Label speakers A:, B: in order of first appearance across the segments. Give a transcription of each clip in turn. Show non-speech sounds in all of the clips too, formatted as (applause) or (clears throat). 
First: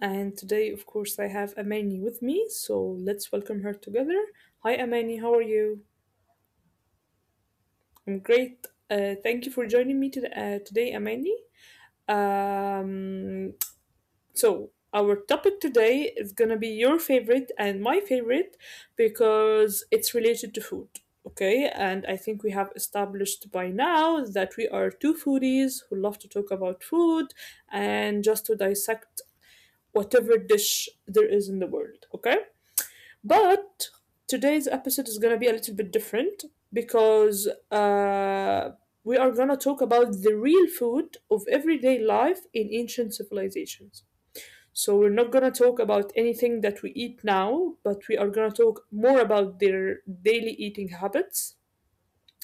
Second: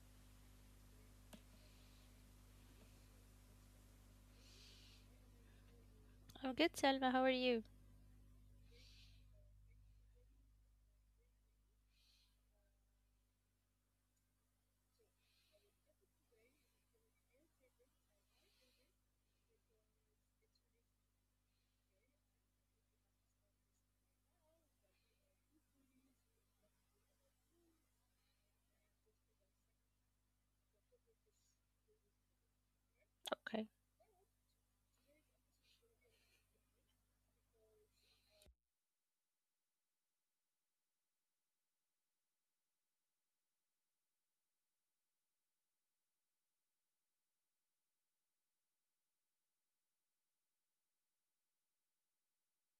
A: And today, of course, I have Amani with me. So let's welcome her together. Hi, Amani. How are you?
B: I'm good, Selma. How are you?
A: I'm great. Thank you for joining me today, Amani. Um, So, our topic today is going to be your favorite and my favorite because it's related to food. Okay, and I think we have established by now that we are two foodies who love to talk about food and just to dissect whatever dish there is in the world. Okay,
B: Okay.
A: but today's episode is going to be a little bit different because we are going to talk about the real food of everyday life in ancient civilizations. So we're not gonna talk about anything that we eat now, but we are gonna talk more about their daily eating habits,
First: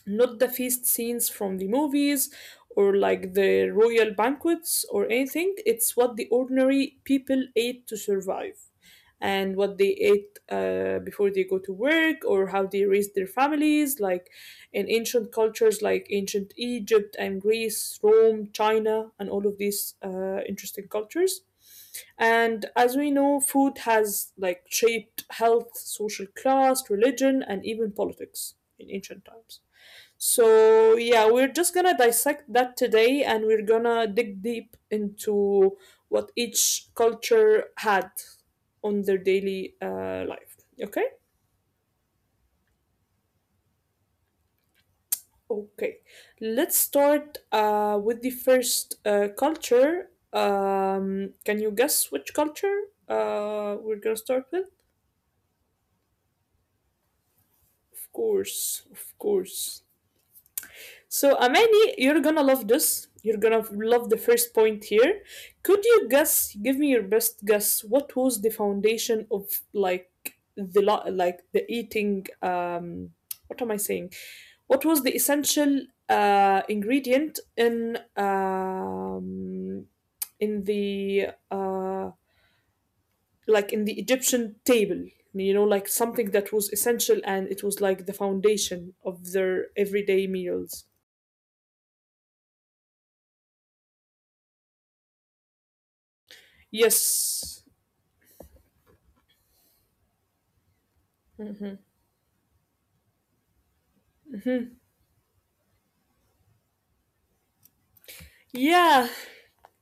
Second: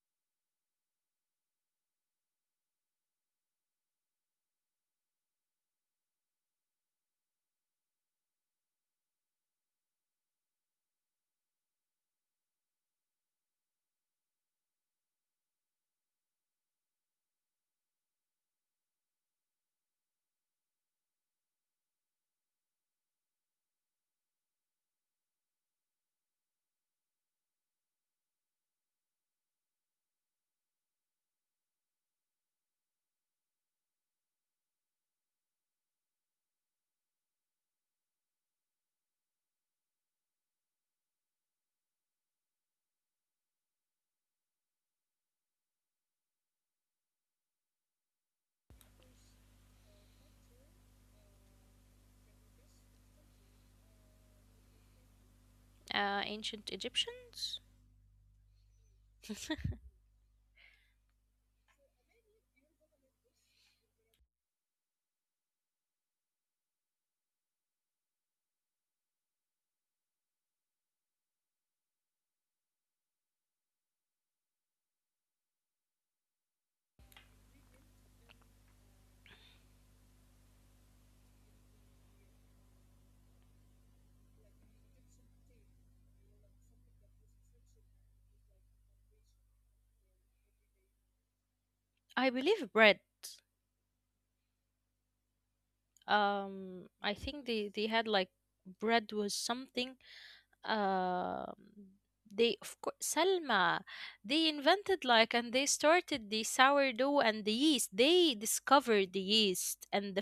A: not the feast scenes from the movies or like the royal banquets or anything. It's what the ordinary people ate to survive and what they ate before they go to work, or how they raised their families, like in ancient cultures like ancient Egypt and Greece, Rome, China, and all of these interesting cultures. And as we know, food has like shaped health, social class, religion, and even politics in ancient times. So, yeah, we're just gonna dissect that today, and we're gonna dig deep into what each culture had on their daily life. Okay? Okay. Let's start with the first culture. Can you guess which culture we're gonna start with?
B: Ancient Egyptians?
A: Of course, of
B: (laughs)
A: course. So, Amani, you're gonna love this. You're gonna love the first point here. Could you guess, give me your best guess, what was the foundation of like the lo- like the eating what am I saying? What was the essential ingredient in the like in the Egyptian table? You know, like something that was essential and it was like the foundation of their everyday meals.
B: I believe bread. I think they
A: Yes.
B: had like bread was something. Um,
A: Mhm.
B: they of course Selma. They invented like and they started the sourdough and the yeast. They discovered the
A: Yeah,
B: yeast and the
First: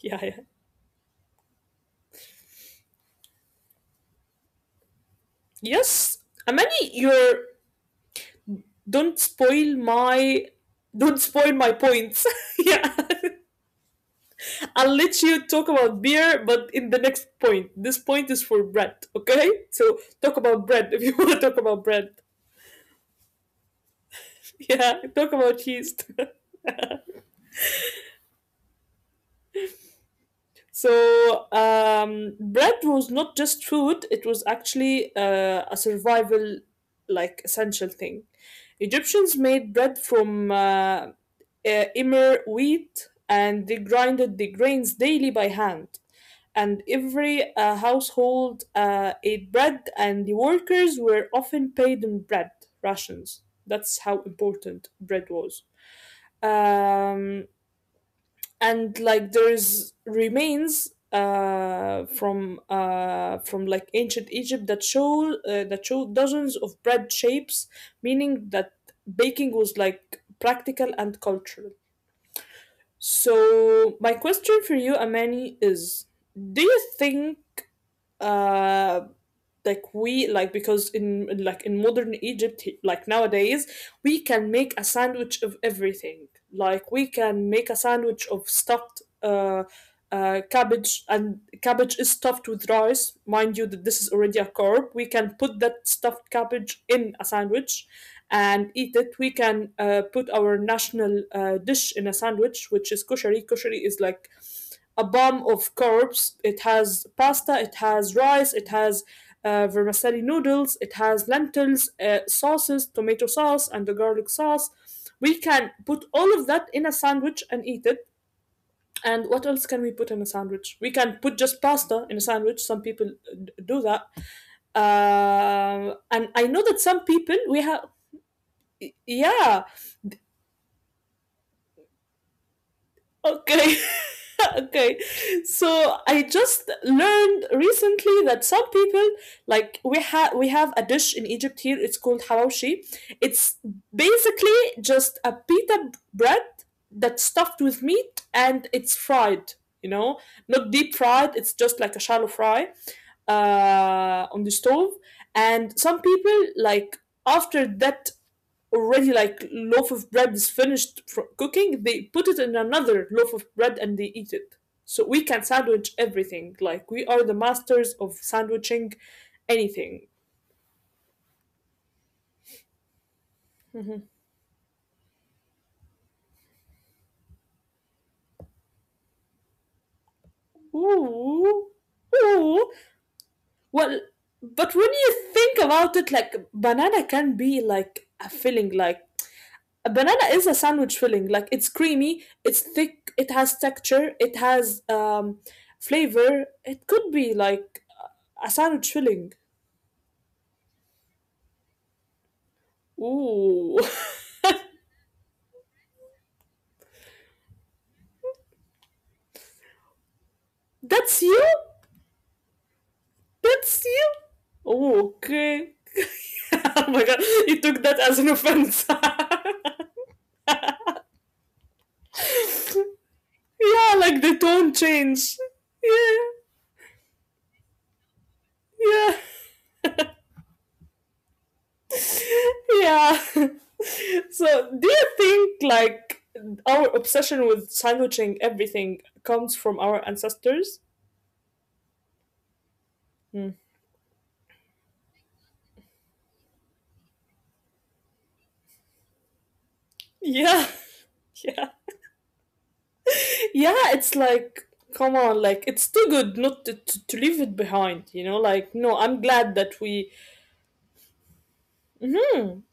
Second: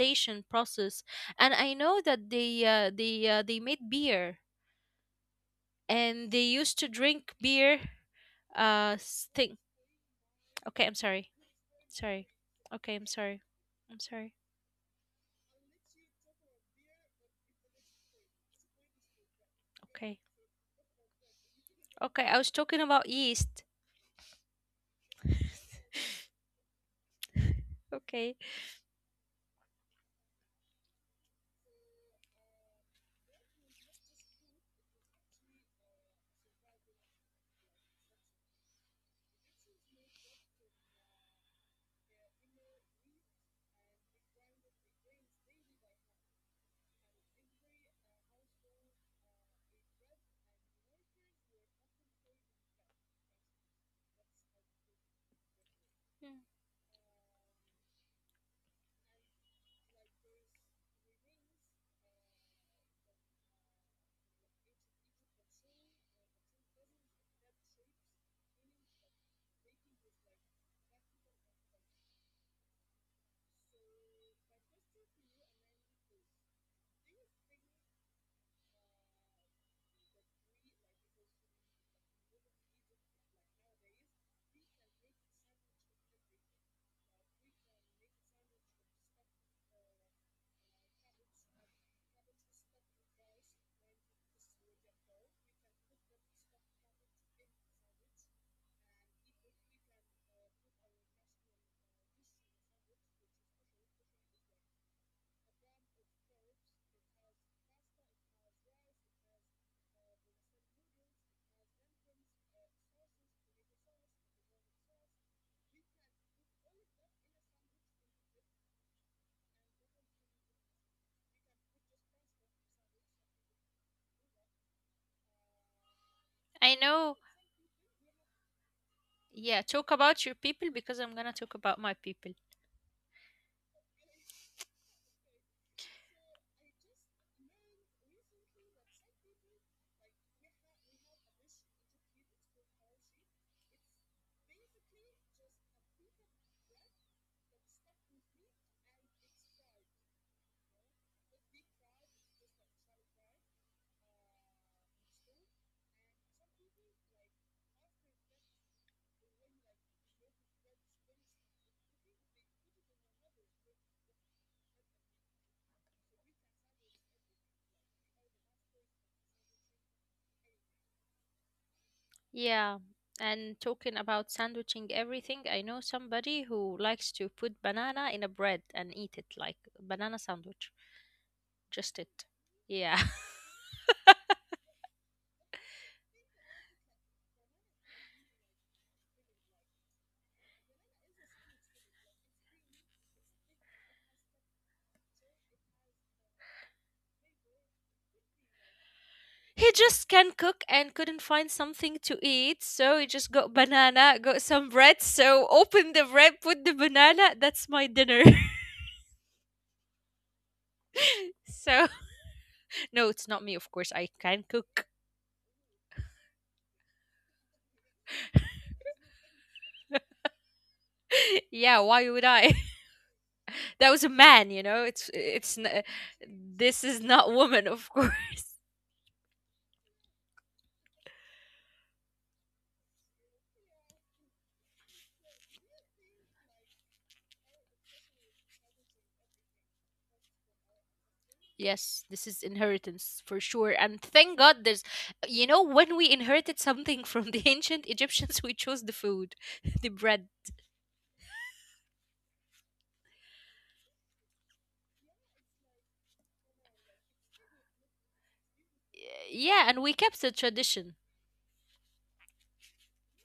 A: yeah, yeah.
B: process. And I know that they made beer
A: Yes,
B: and they used to
A: Amani,
B: drink
A: you're
B: beer. Uh,
A: don't
B: Thing.
A: spoil my
B: Okay, I'm
A: don't
B: sorry.
A: spoil my points.
B: Sorry.
A: (laughs) Yeah,
B: Okay, I'm sorry. I'm sorry.
A: (laughs) I'll let you talk about beer, but in the next point. This point is for bread. Okay,
B: Okay.
A: so talk about bread if you (laughs) want to talk about
B: Okay,
A: bread.
B: I was talking about yeast.
A: Yeah, talk about cheese. (laughs)
B: Okay.
A: So, bread was not just food, it was actually a survival, like, essential thing. Egyptians made bread from emmer wheat, and they grinded the grains daily by hand. And every household ate bread, and the workers were often paid in bread rations. That's how important bread was.
B: Mm.
A: Um, and like there's remains from ancient Egypt that show dozens of bread shapes, meaning that baking was like practical and cultural. So my question for you, Amani, is: Do you think uh like we like because in modern Egypt, like nowadays we can make a sandwich of everything. Like we can make a sandwich of stuffed cabbage, and cabbage is stuffed with rice, mind you that this is already a carb. We can put that stuffed cabbage in a sandwich and eat it. We can put our national dish in a sandwich, which is koshari. Koshari is like a bomb of carbs. It has pasta, it has rice, it has vermicelli noodles, it has lentils, sauces, tomato sauce, and the garlic sauce. We can put all of that in a sandwich and eat it. And what else can we put in a sandwich? We can put just pasta in a sandwich. Some people do that. And I
B: I
A: know that
B: know.
A: some people we have.
B: Yeah,
A: Yeah.
B: talk about your people because I'm gonna talk about my people.
A: Okay. (laughs) Okay. So I just learned recently that some people like we have a dish in Egypt here, it's called hawashi. It's basically just a pita bread that's stuffed with meat, and it's fried, you know, not deep fried, it's just like a shallow fry on the stove. And some people, like, after that, already like loaf of bread is finished fro cooking, they put it in another loaf of bread and they eat it. So we can sandwich everything. Like we are the masters of sandwiching anything.
B: Yeah, and talking about
A: Mhm.
B: sandwiching everything, I know somebody who likes to put banana in a bread and eat it like banana sandwich. Just
A: Ooh,
B: it. Yeah.
A: ooh.
B: (laughs)
A: Well, but when you think about it, like banana can be like a filling. Like a banana is a sandwich filling. Like it's creamy, it's thick, it has texture, it has flavor. It could be like a sandwich
B: He
A: filling.
B: just can cook and couldn't find something to eat, so he just got banana,
A: Ooh.
B: got some
A: (laughs)
B: bread, so open the bread, put the banana, that's my dinner. (laughs) So
A: That's you?
B: no, it's not me, of course. I can
A: That's
B: cook.
A: you? Oh, okay. (laughs) Oh my god, he took that as an offense. (laughs) Yeah,
B: (laughs) Yeah, why would I? (laughs) That was a man,
A: like the tone change.
B: This
A: Yeah,
B: is not woman, of course. (laughs)
A: yeah, yeah. (laughs) So, do you think like our obsession with sandwiching everything comes from our ancestors?
B: Yes, this is inheritance for sure. And
A: Mm.
B: thank God there's when we inherited something from the (laughs) ancient Egyptians, we chose the food, (laughs) the bread.
A: Yeah, (laughs) yeah, yeah. It's like, come on, like it's too good not to leave it behind. You know, like no,
B: Yeah,
A: I'm
B: and we
A: glad
B: kept
A: that
B: the
A: we
B: tradition.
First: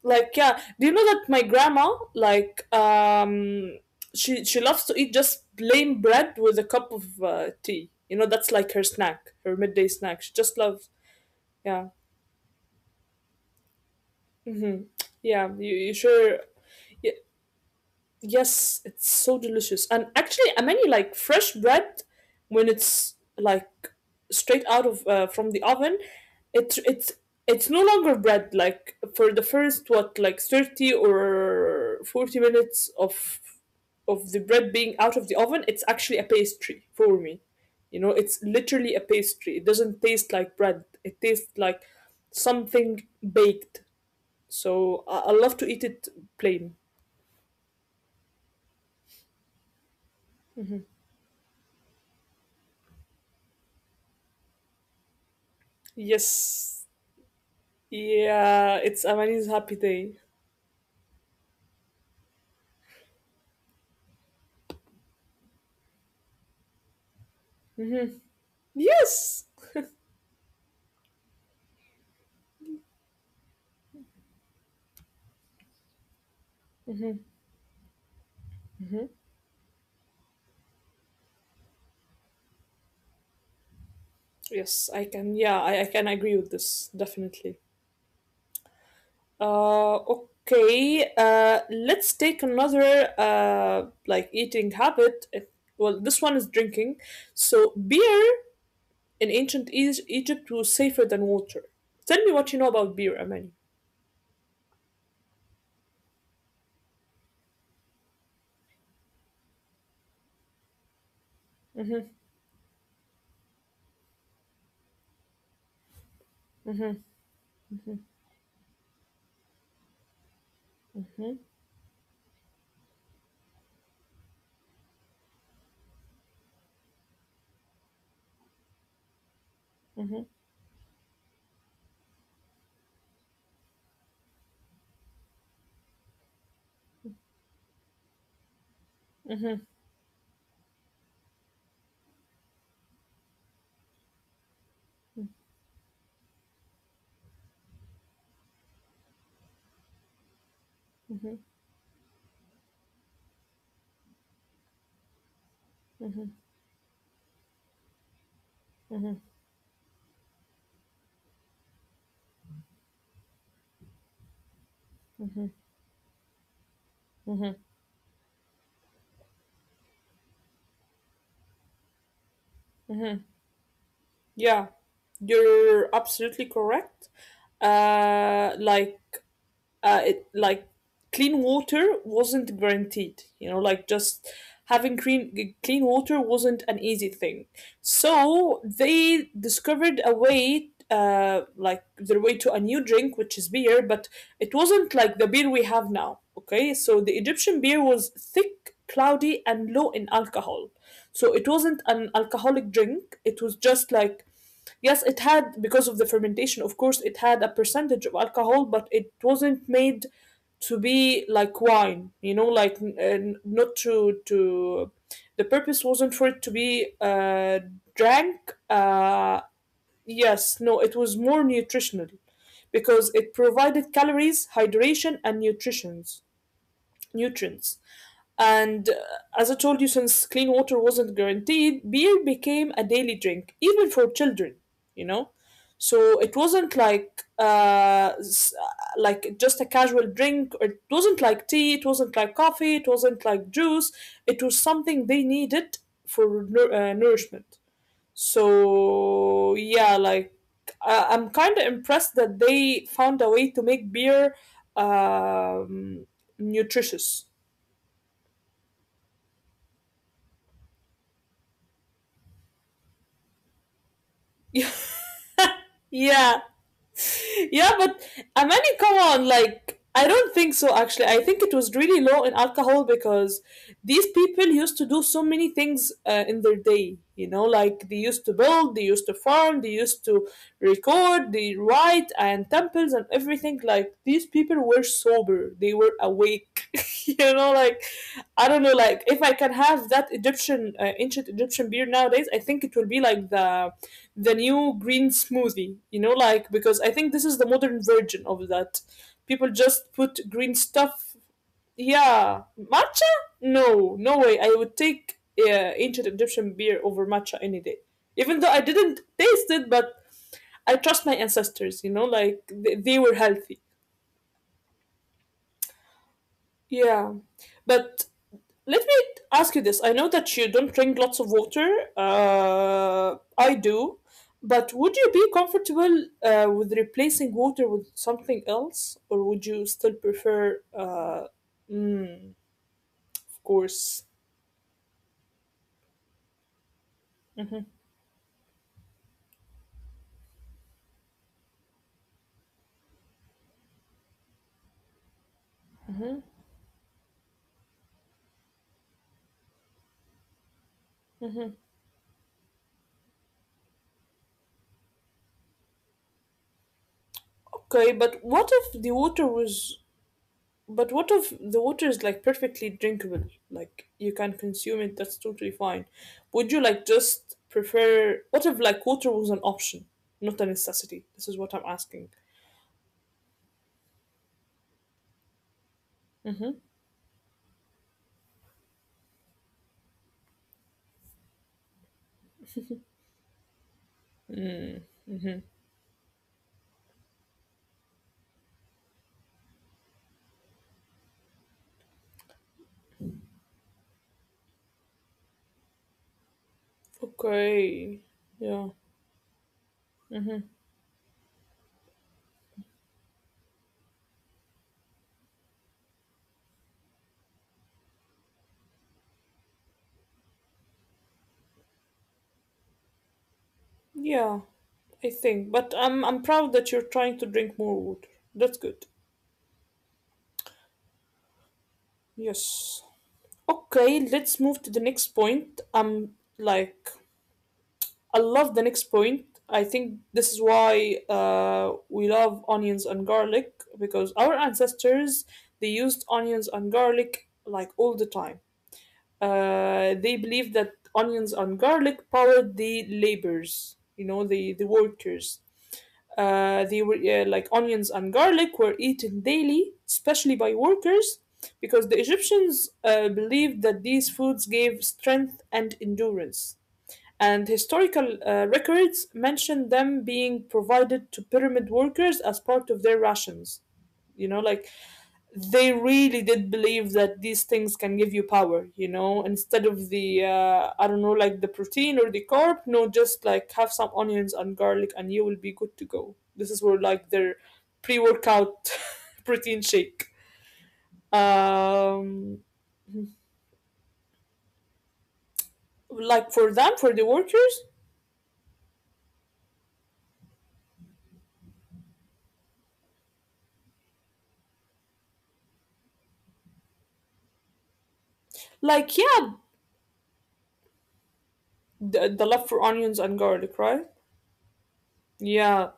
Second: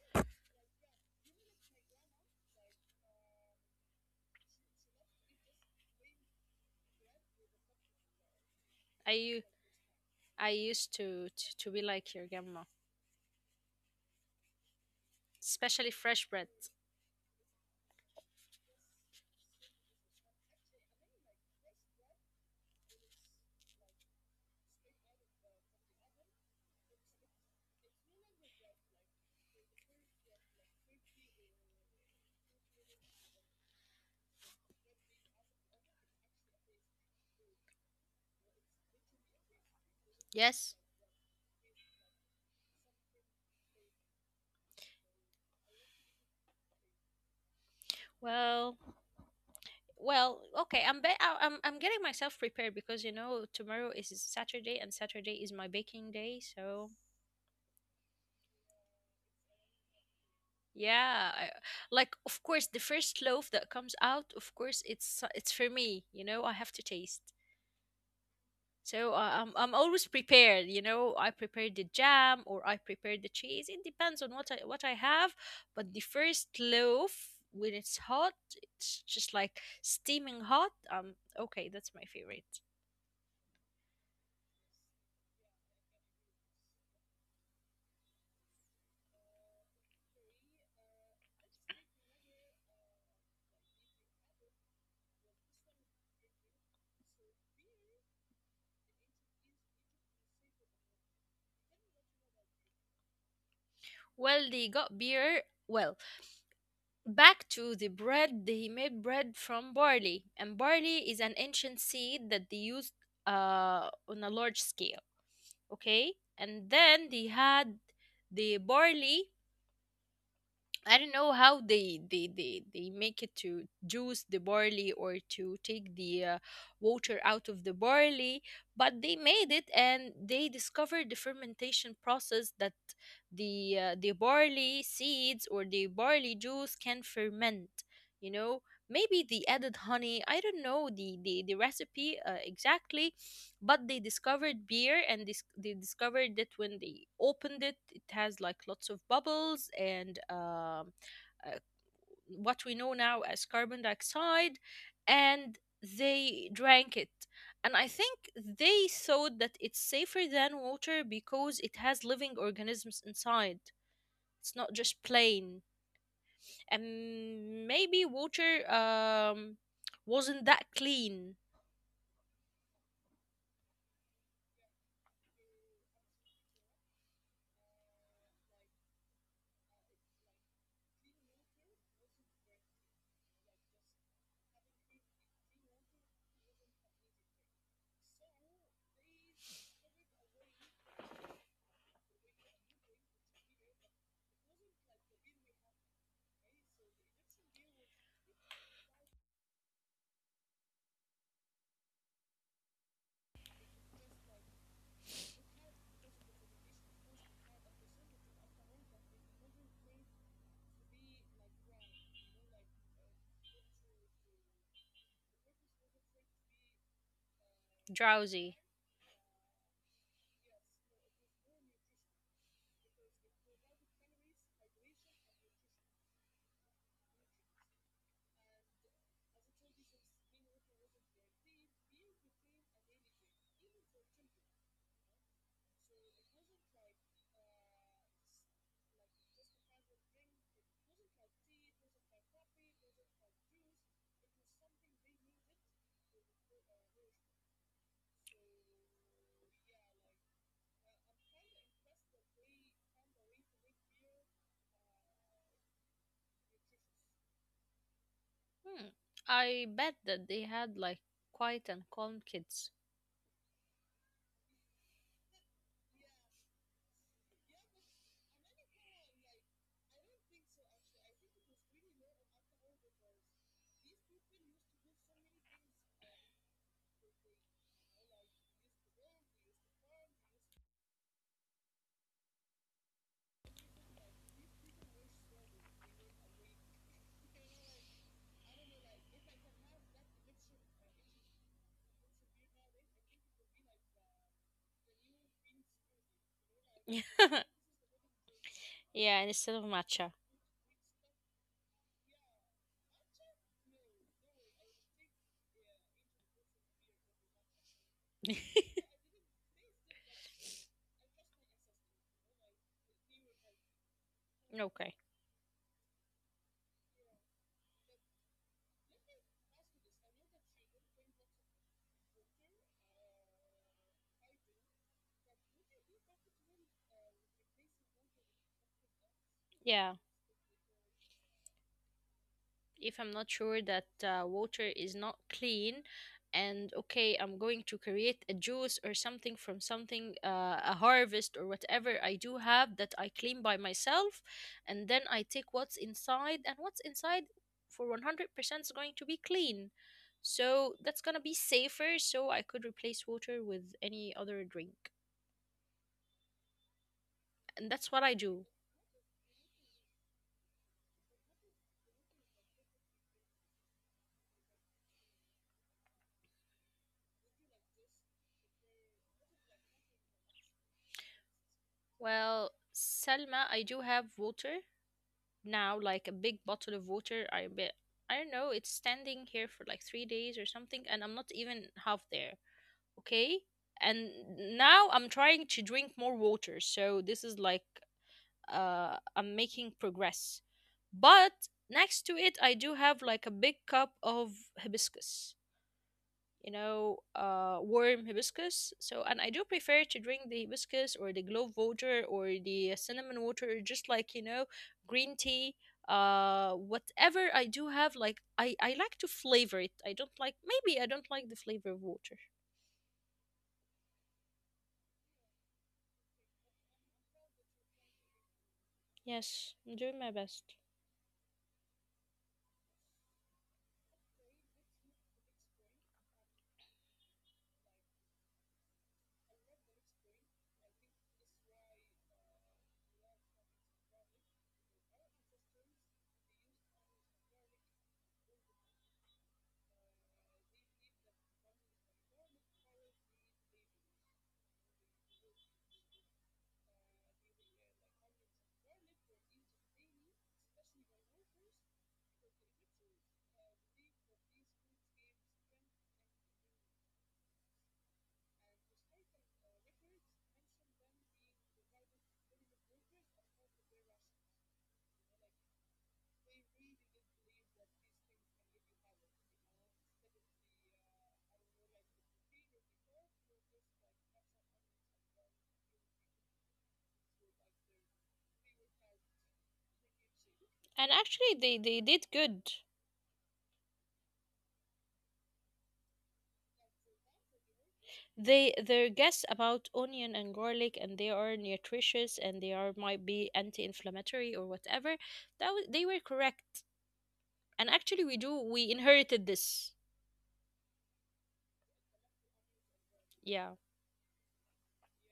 A: Like yeah, do you know that my grandma like she loves to eat just plain bread with a cup of tea. You know that's like her
B: i
A: snack,
B: u-
A: her midday snack. She
B: I
A: just loves
B: used to, to be
A: yeah.
B: like your grandma,
A: Hmm. Yeah, you,
B: especially
A: you
B: fresh
A: sure
B: bread.
A: y- yes, it's so delicious. And actually I many like fresh bread when it's like straight out of from the oven, it it's it's no longer bread. Like for the first what like 30 or 40 minutes of the bread being out of the oven, it's actually a pastry for me. You know, it's literally a pastry. It doesn't taste like
B: Yes.
A: bread. It tastes like something baked. So I love to eat it plain.
B: Well, well, okay, I'm getting myself prepared because you know tomorrow is Saturday and Saturday is my baking day. So
A: Yes. Yeah, it's Amani's happy day.
B: yeah, I, like of course the first loaf that comes out, of course it's for me, you know, I have to taste. So I'm
A: Yes. (laughs)
B: I'm always prepared, you know. I prepare the jam or I prepare the cheese. It depends on what I have, but the first loaf when it's hot, it's just like steaming hot. Okay, that's my favorite.
A: Yes, I can. Yeah, I can agree with this, definitely. Okay. Let's take another like eating habit. It- Well, this one is drinking. So beer in ancient Egypt was safer than water. Tell me what you know about beer, Amani.
B: Well, they got beer. Well, back to the bread. They made bread from barley, and barley is an ancient seed that they used on a large scale. Okay, and then they had the barley. I don't know how they make it to juice the barley or to take the water out of the barley, but they made it and they discovered the fermentation process that the barley seeds or the barley juice can ferment. You know, maybe they added honey. I don't know the recipe exactly, but they discovered beer and this they discovered that when they opened it has like lots of bubbles and uh, what we know now as carbon dioxide, and they drank it, and I think they thought that it's safer than water because it has living organisms inside. It's not just plain, and maybe water wasn't that clean.
A: Yeah, you're absolutely correct. Uh, like like clean water wasn't guaranteed. You know, like just having clean water wasn't an easy thing. So they discovered a way, like their way to a new drink, which is beer, but it wasn't like the beer we have now. Okay, so the Egyptian beer was thick, cloudy, and low in alcohol. So it wasn't an alcoholic drink. It was just like Yes, it had, because of the fermentation, of course, it had a percentage of alcohol, but it wasn't made to be like wine, you know, like not to. The purpose wasn't for it to be drank.
B: Drowsy.
A: Yes, no, it was more nutritional because it provided calories, hydration, and nutritions, nutrients. And As I told you, since clean water wasn't guaranteed, beer became a daily drink, even for children, you know? So it wasn't like like just a casual drink. Or it wasn't like tea. It wasn't like coffee. It wasn't like juice. It was something they needed for nourishment. So yeah, like I'm kind of impressed that they found a way to make beer um, nutritious.
B: Hmm. I bet that they had like quiet and calm kids.
A: (laughs) Yeah, yeah, but Amani, come on, like I don't think so actually. I think it was really low in alcohol because these people used to do so many things in their day, you know, like they used to build, they used to farm, they used to record, they write and temples and everything. Like these people were sober, they were awake, (laughs) you know, like I don't know, like if I can have that Egyptian ancient Egyptian beer nowadays, I think it will be like the new green smoothie, you know, like
B: (laughs)
A: because
B: Yeah,
A: I think this is the modern version of that.
B: and
A: People
B: instead of
A: just
B: matcha.
A: put green stuff. Yeah, matcha? No, no way. I would take ancient Egyptian beer over matcha any day. Even though I
B: (laughs)
A: didn't taste it, but I trust my ancestors, you know, like they were healthy.
B: Okay.
A: Yeah. But let me ask you this. I know that you don't drink lots of water. I do. But would you be comfortable with replacing water with something else? Or would you still
B: Yeah.
A: prefer, mm,
B: If I'm
A: of
B: not sure that
A: course.
B: water is not clean, and okay, I'm going to create a juice or something from something, a harvest or whatever I do have that I clean by myself, and then I take what's inside, and what's inside for 100% is going to be clean. So that's gonna be safer, so I could replace water with any other drink. And
A: Okay,
B: that's what
A: but
B: I
A: what
B: do.
A: if the water was. But what if the water is like perfectly drinkable? Like you can consume it, that's totally fine. Would you like just prefer. What if like water was an option, not a necessity? This is what I'm
B: Well,
A: asking.
B: Selma, I do have water now like a big bottle of water. I bet I don't know. It's standing here for like 3 days or something, and I'm not even half there. Okay, and now I'm trying to drink more water. So this is like I'm making progress, but next to it I do have like a big cup of hibiscus, you know, warm
A: Okay.
B: hibiscus.
A: Yeah.
B: So, and I do prefer to drink the hibiscus or the clove water or the cinnamon water, just like, you know, green tea. Whatever I do have, like, I like to flavor it. I don't like, maybe I don't like the flavor of water.
A: Yeah, I think. But I'm proud that you're trying to drink more water. That's good.
B: Yes, I'm doing my best.
A: Yes. Okay, let's move to the next point. Like I love the next point. I think this is why we love onions and garlic because our ancestors they used onions and garlic like all the time. They believed that onions and garlic powered the laborers, you know, the workers. They were like Onions and garlic were eaten daily, especially by workers, because the Egyptians believed that these foods gave strength and endurance. And historical records mention them being provided to pyramid workers as part of their rations. You know, like they really did believe that these things can give you power, you know, instead of the I don't know, like the protein or the carb. No, just like have some onions and garlic and you will be good to go. This is where like their pre-workout (laughs) protein shake.
B: And actually, they did good.
A: um like for them, for the workers,
B: They their guess about onion and garlic, and they are nutritious, and they are might be anti-inflammatory or whatever. That was, they were correct. And actually, we do.
A: like,
B: We
A: yeah,
B: inherited this.
A: the love for onions and garlic, right?
B: Yeah,
A: Yeah.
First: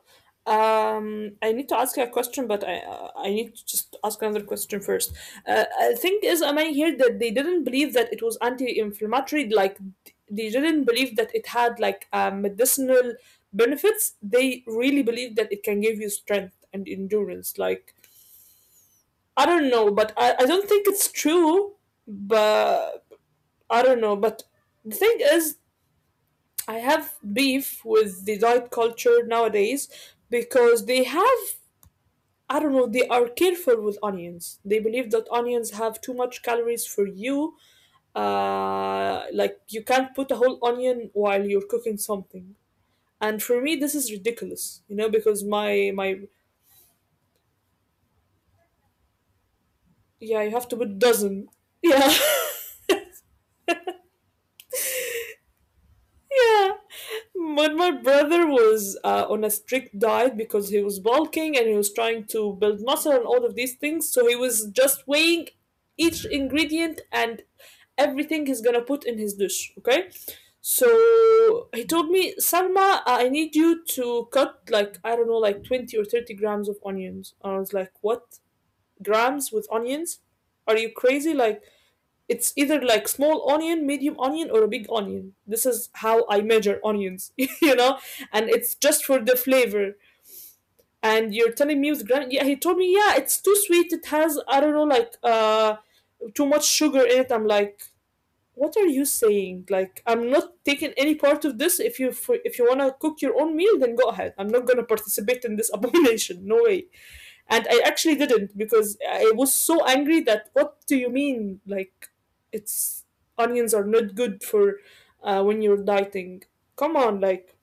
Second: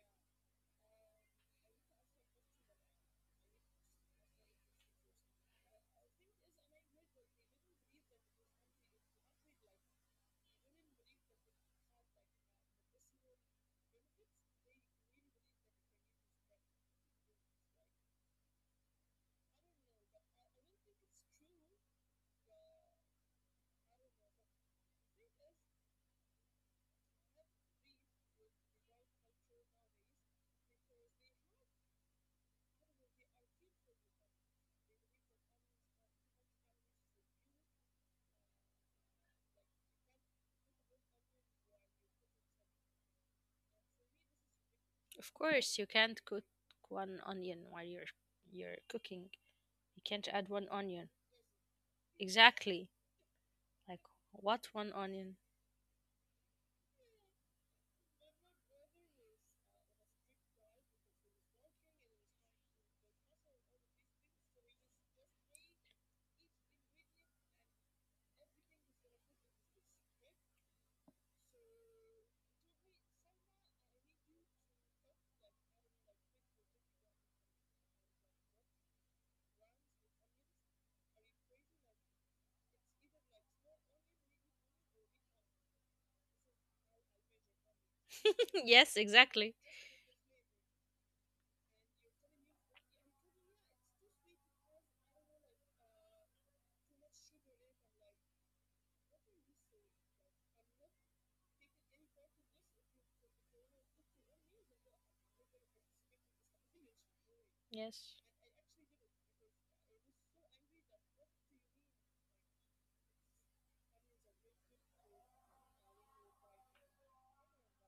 A: I need to ask you a question, but I need to just ask another question first. I think, is am I here that they didn't believe that it was anti-inflammatory, like they didn't believe that it had like medicinal benefits. They really believed that it can give you strength and endurance. Like I don't know, but I don't think it's true. But I don't know. But the thing is, I have beef with the diet culture nowadays because they have, I don't know, they are careful with onions. They believe that onions have too much calories for you. Like, you can't put a whole onion while you're cooking something. And for me, this is ridiculous, you know,
B: of
A: because
B: course, you
A: my,
B: can't
A: my,
B: cook one onion while you're cooking. You can't
A: Yeah,
B: add
A: you
B: one
A: have to put
B: onion.
A: dozen. Yeah,
B: Exactly. Like what one onion?
A: (laughs) yeah. But my brother was on a strict diet because he was bulking and he was trying to build muscle and all of these things. So he was just weighing each ingredient and everything he's gonna put in his dish. Okay, so he told me, Salma, I need you to cut, like I don't know, like 20 or 30 grams of onions. I was like, what grams with onions? Are you crazy? Like it's either like small onion, medium onion, or a big onion. This is how I measure onions, (laughs) you know?
B: (laughs) Yes,
A: And it's
B: exactly.
A: just for the flavor. And you're telling me with gran, yeah, he told me, yeah, it's too sweet. It has, I don't know, like too much sugar in it. I'm like, what are you saying? Like, I'm not taking any part of this. If you, if you wanna cook your own meal, then go ahead. I'm not gonna participate in this (laughs) abomination. No way. And I
B: Yes,
A: actually didn't, because I was so angry. That what do you mean, like, it's, onions are not good for when you're dieting? Come on, like,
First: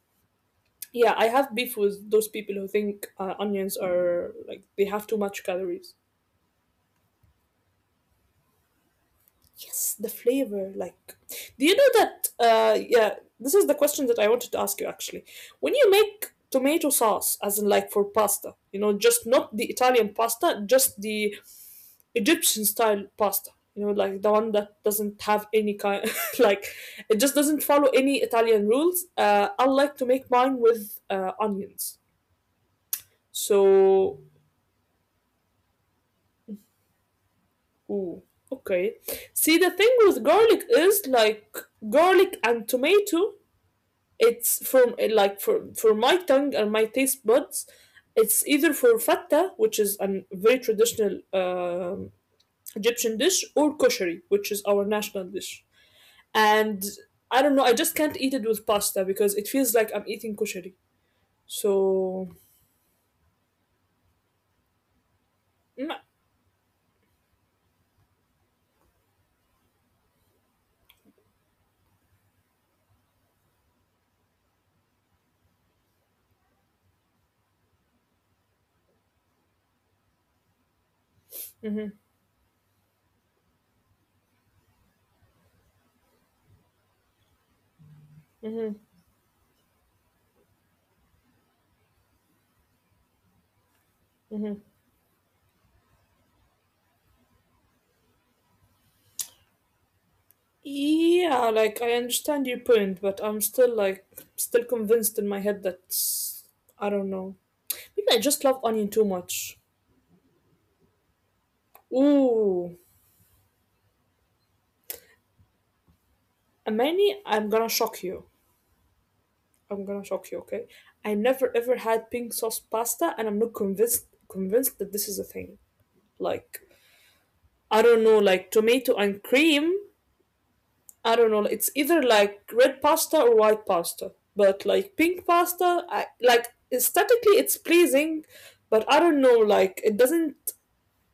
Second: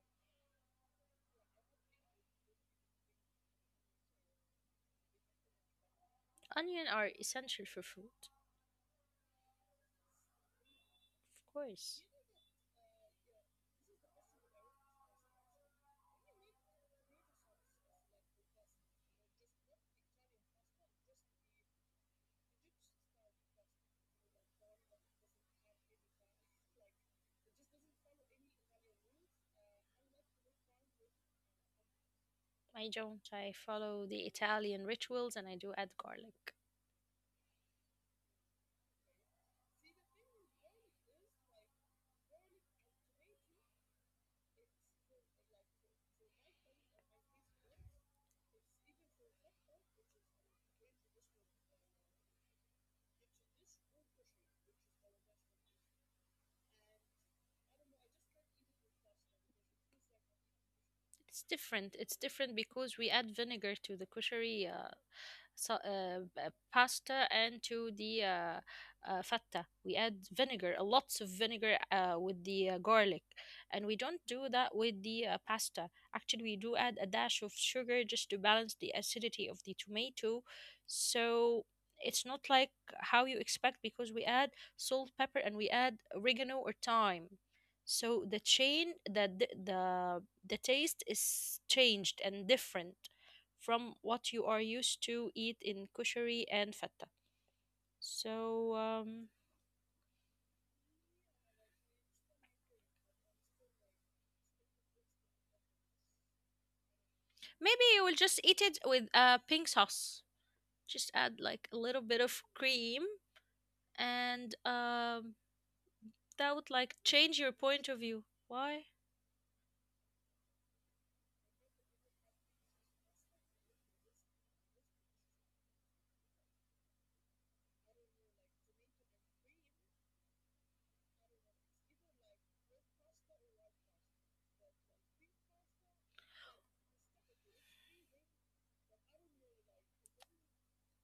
A: yeah, I have beef with those people who think onions are like they have too much calories.
B: onion are essential for food.
A: Yes, the flavor, like,
B: Of
A: do you know
B: course,
A: that yeah, this is the question that I wanted to ask you actually. When you make tomato sauce, as in like for pasta, you know, just not the Italian pasta, just the Egyptian style pasta. You know, like the one that doesn't have any kind, (laughs) like it just doesn't follow any Italian rules. I like to make mine with onions.
B: I don't. I follow the
A: So,
B: Italian rituals and I do add garlic.
A: ooh, okay. See, the thing with garlic is like garlic and tomato. It's from like for my tongue and my taste buds. It's either for fatta, which is a very traditional Egyptian dish, or koshari, which is our national dish. And I don't know. I just can't eat it with pasta because it feels like I'm eating kushari.
B: It's different. It's
A: So,
B: different because we add vinegar to the kosheri so,
A: mm,
B: pasta and to the fatta. We add vinegar, lots of vinegar with the garlic, and we don't do that with the pasta. Actually, we do add a dash of sugar just to balance the acidity of the tomato. So
A: mm-hmm,
B: it's not like how you expect because we add salt, pepper, and we add oregano or thyme. So the
A: mm-hmm,
B: chain that the taste is changed and different from what
A: mm-hmm.
B: you are used to eat in kushari and feta. So
A: Yeah, like I understand your point, but I'm still like, still convinced in my head that I don't know.
B: maybe
A: Maybe I
B: you will
A: just love
B: just eat
A: onion
B: it
A: too
B: with
A: much.
B: pink sauce. Just add like a little bit of
A: Ooh,
B: cream, and that would like
A: Amani, I'm
B: change
A: gonna
B: your
A: shock
B: point of
A: you.
B: view. Why?
A: I'm gonna shock you. Okay, I never ever had pink sauce pasta, and I'm not convinced that this is a thing. Like I don't know, like tomato and cream, I don't know. It's either like red pasta or white pasta, but like pink pasta, I like aesthetically it's pleasing, but I don't know. Like it doesn't,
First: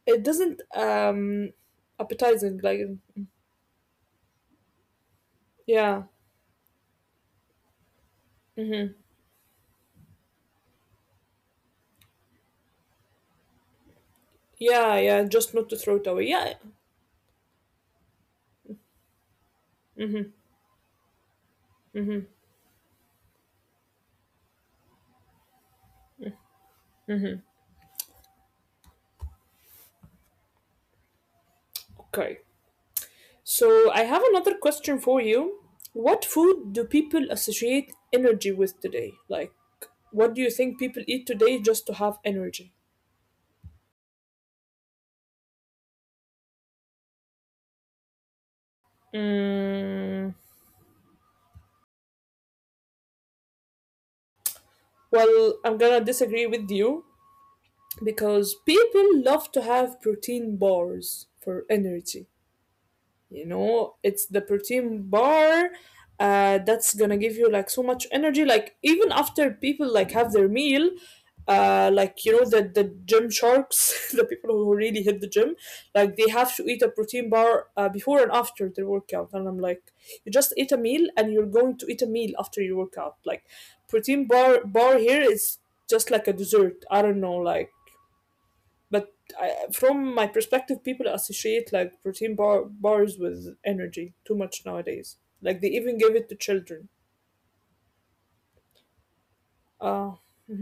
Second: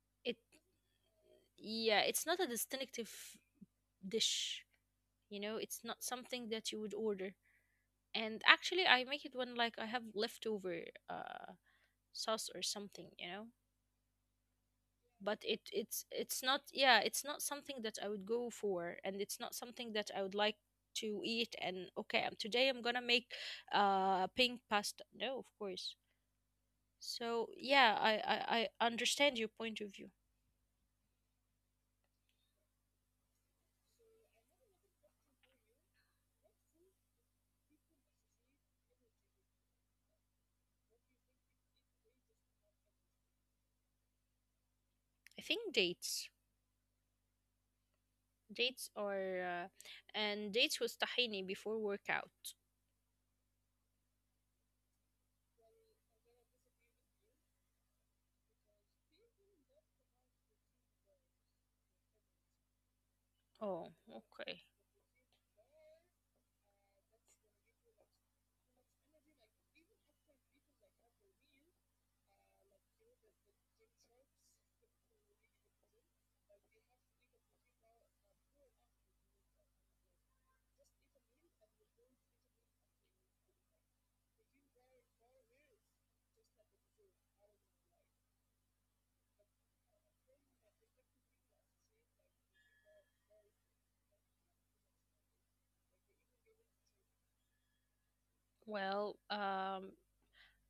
A: it
B: It
A: doesn't um
B: Yeah, it's not a
A: appetizing. Like,
B: distinctive dish. You know, it's
A: yeah,
B: not something that you would order. And actually,
A: mm-hmm.
B: I make it when like I have leftover uh, sauce or something. You know,
A: Yeah, yeah.
B: but it
A: Just not to
B: it's
A: throw it away.
B: it's not,
A: Yeah.
B: yeah, it's not something that I would go for and it's not something that I would
A: Mm-hmm,
B: like to eat. And okay,
A: mm-hmm.
B: today I'm gonna make pink pasta, no of course. So yeah, I understand your point of view.
A: Okay. So I have another question for you. What food do people associate energy with today? Like, what do you think people eat today just to have energy?
B: I think dates. Dates are
A: Mm.
B: and dates was tahini before workout.
A: Well, I'm gonna disagree with you because people love to have protein bars for energy. You
B: Oh,
A: know, it's the
B: okay.
A: protein bar that's gonna give you like so much energy. Like even after people like have their meal, like, you know, the gym sharks, (laughs) the people who really hit the gym, like they have to eat a protein bar before and after their workout. And I'm like, you just eat a meal and you're going to eat a meal after your workout. Like protein bar here is just like a dessert. I don't know, like, but I, from my perspective, people associate like bars with energy too much nowadays. Like they even give it to children.
B: Well,
A: Uh,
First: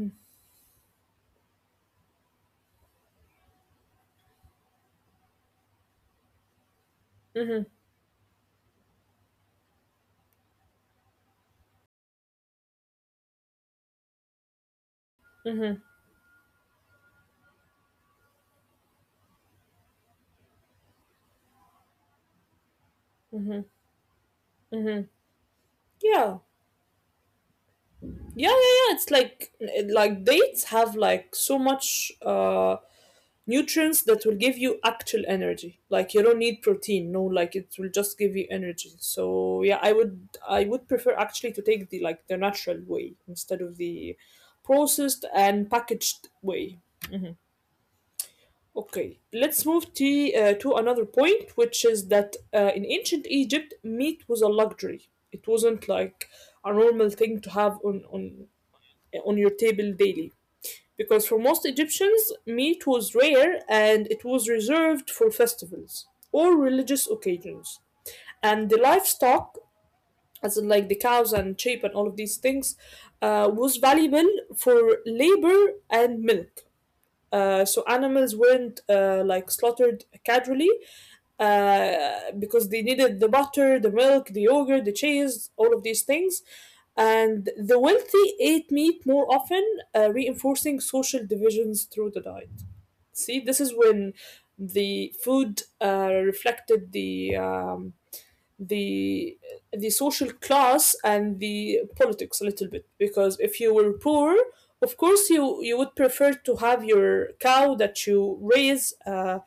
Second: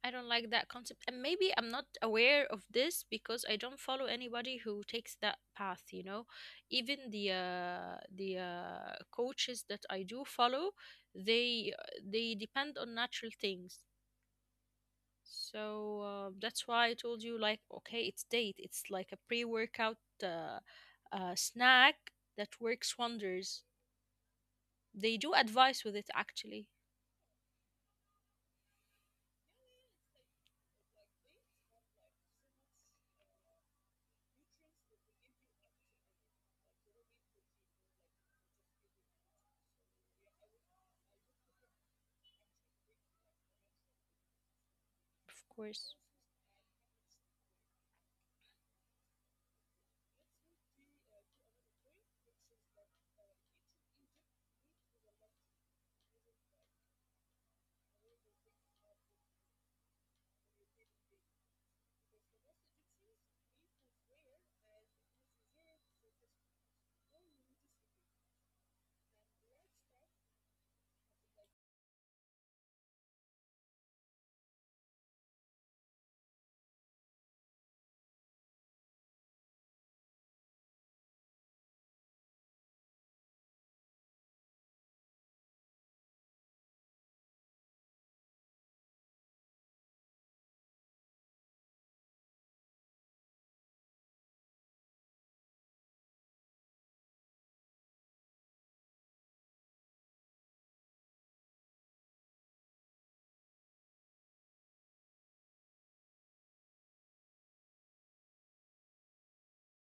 B: I don't like that concept. And maybe I'm not aware of this because I don't follow anybody who takes that path, you know. Even the
A: mm-hmm,
B: coaches that I do follow, they depend on natural things.
A: mm-hmm,
B: So that's why I told you like okay, it's date. It's like a pre-workout uh, snack that works wonders.
A: mm-hmm.
B: They do advise with it
A: Yeah.
B: actually,
A: Yeah, yeah, yeah. It's like dates have like so much nutrients that will give you actual energy. Like you don't need protein. No, like it will just give you energy. So yeah, I would prefer actually to take the, like the natural way, instead of the
B: of
A: processed and
B: course.
A: packaged way. Okay, let's move to another point, which is that in ancient Egypt, meat was a luxury. It wasn't like a normal thing to have on your table daily. Because for most Egyptians, meat was rare and it was reserved for festivals or religious occasions. And the livestock, as in like the cows and sheep and all of these things, was valuable for labor and milk. So animals weren't like slaughtered casually because they needed the butter, the milk, the yogurt, the cheese, all of these things. And the wealthy ate meat more often, reinforcing social divisions through the diet. See, this is when the food reflected the the social class and the politics a little bit. Because if you were poor, of course you would prefer to have your cow that you raise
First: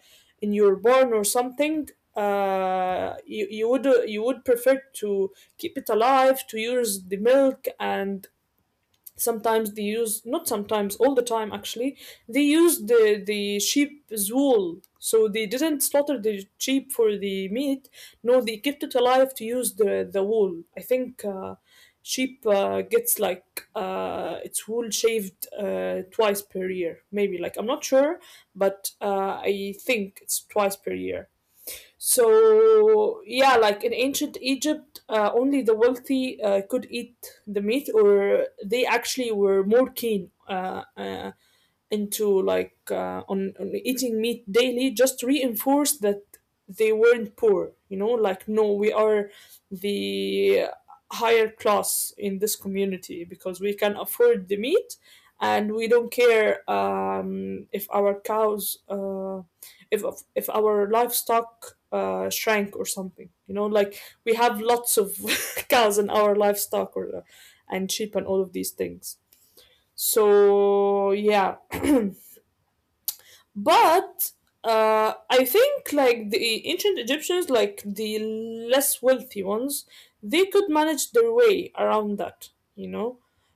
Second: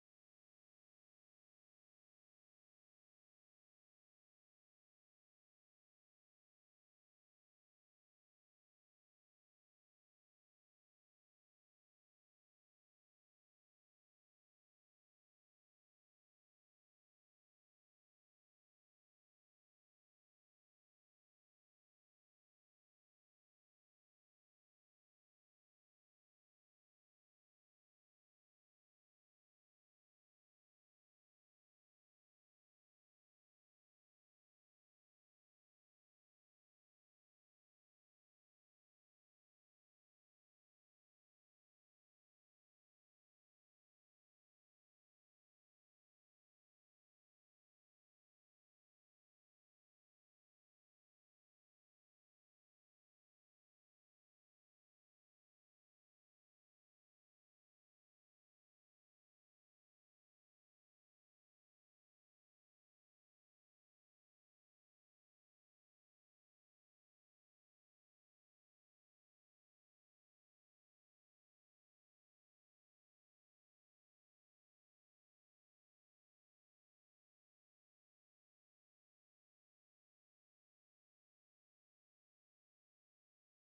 A: in your barn or something. You would, you would prefer to keep it alive to use the milk. And sometimes they use, not sometimes, all the time actually, they used the sheep's wool. So they didn't slaughter the sheep for the meat. No, they kept it alive to use the wool. I think sheep gets like its wool shaved twice per year, maybe, like I'm not sure, but I think it's twice per year. So yeah, like in ancient Egypt, only the wealthy could eat the meat, or they actually were more keen into like on eating meat daily, just reinforced that they weren't poor. You know, like, no, we are the higher class in this community because we can afford the meat, and we don't care if our cows if if our livestock shrank or something. You know, like we have lots of (laughs) cows in our livestock, or and sheep and all of these things. So yeah. (clears throat) But I think like the ancient Egyptians, like the less wealthy ones, they could manage their way around that. You know,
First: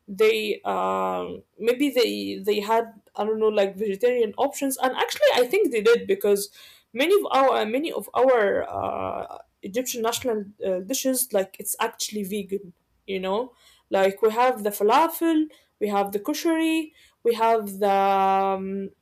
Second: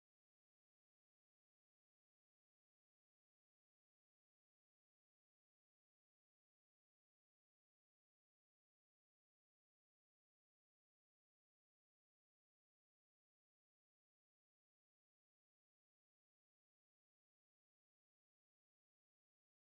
A: they maybe they had, I don't know, like vegetarian options, and actually I think they did. Because many of our Egyptian national dishes, like it's actually vegan. You know, like we have the falafel, we have the kushari, we have the um,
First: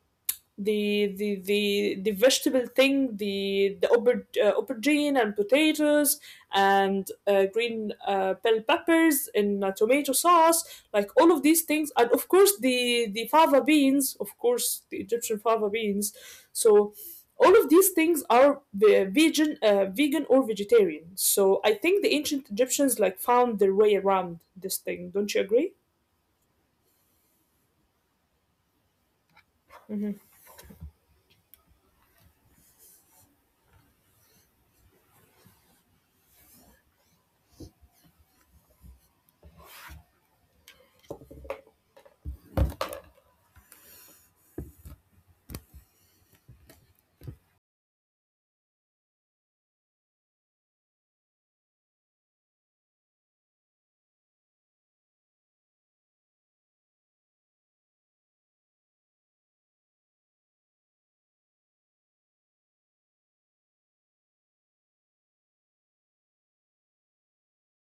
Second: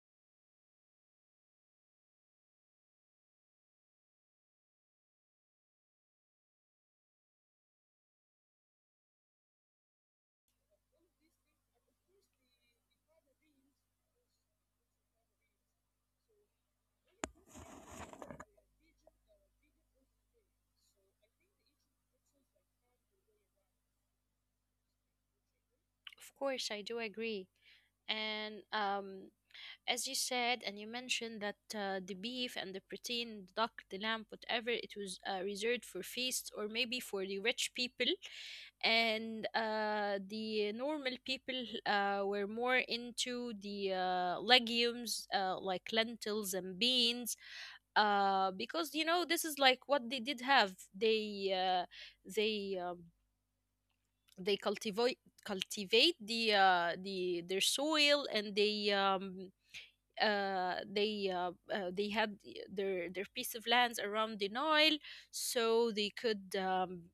A: the the the, the vegetable thing, the aubergine and potatoes and green bell peppers in tomato sauce, like all of these things, and of course the fava beans, of course the Egyptian fava beans. So all of these things are vegan, vegan or vegetarian. So I think the ancient Egyptians like found their way around this thing. Don't you agree?
B: Of course, I do agree. And as you said and you mentioned that the beef and the protein, the duck, the lamb, whatever it was, reserved for feasts or maybe for the rich people, and the normal people were more into the legumes, like lentils and beans, because you know this is like what they did have. They uh, they um, they cultivate the the their soil, and they they had their piece of lands around the Nile, so they could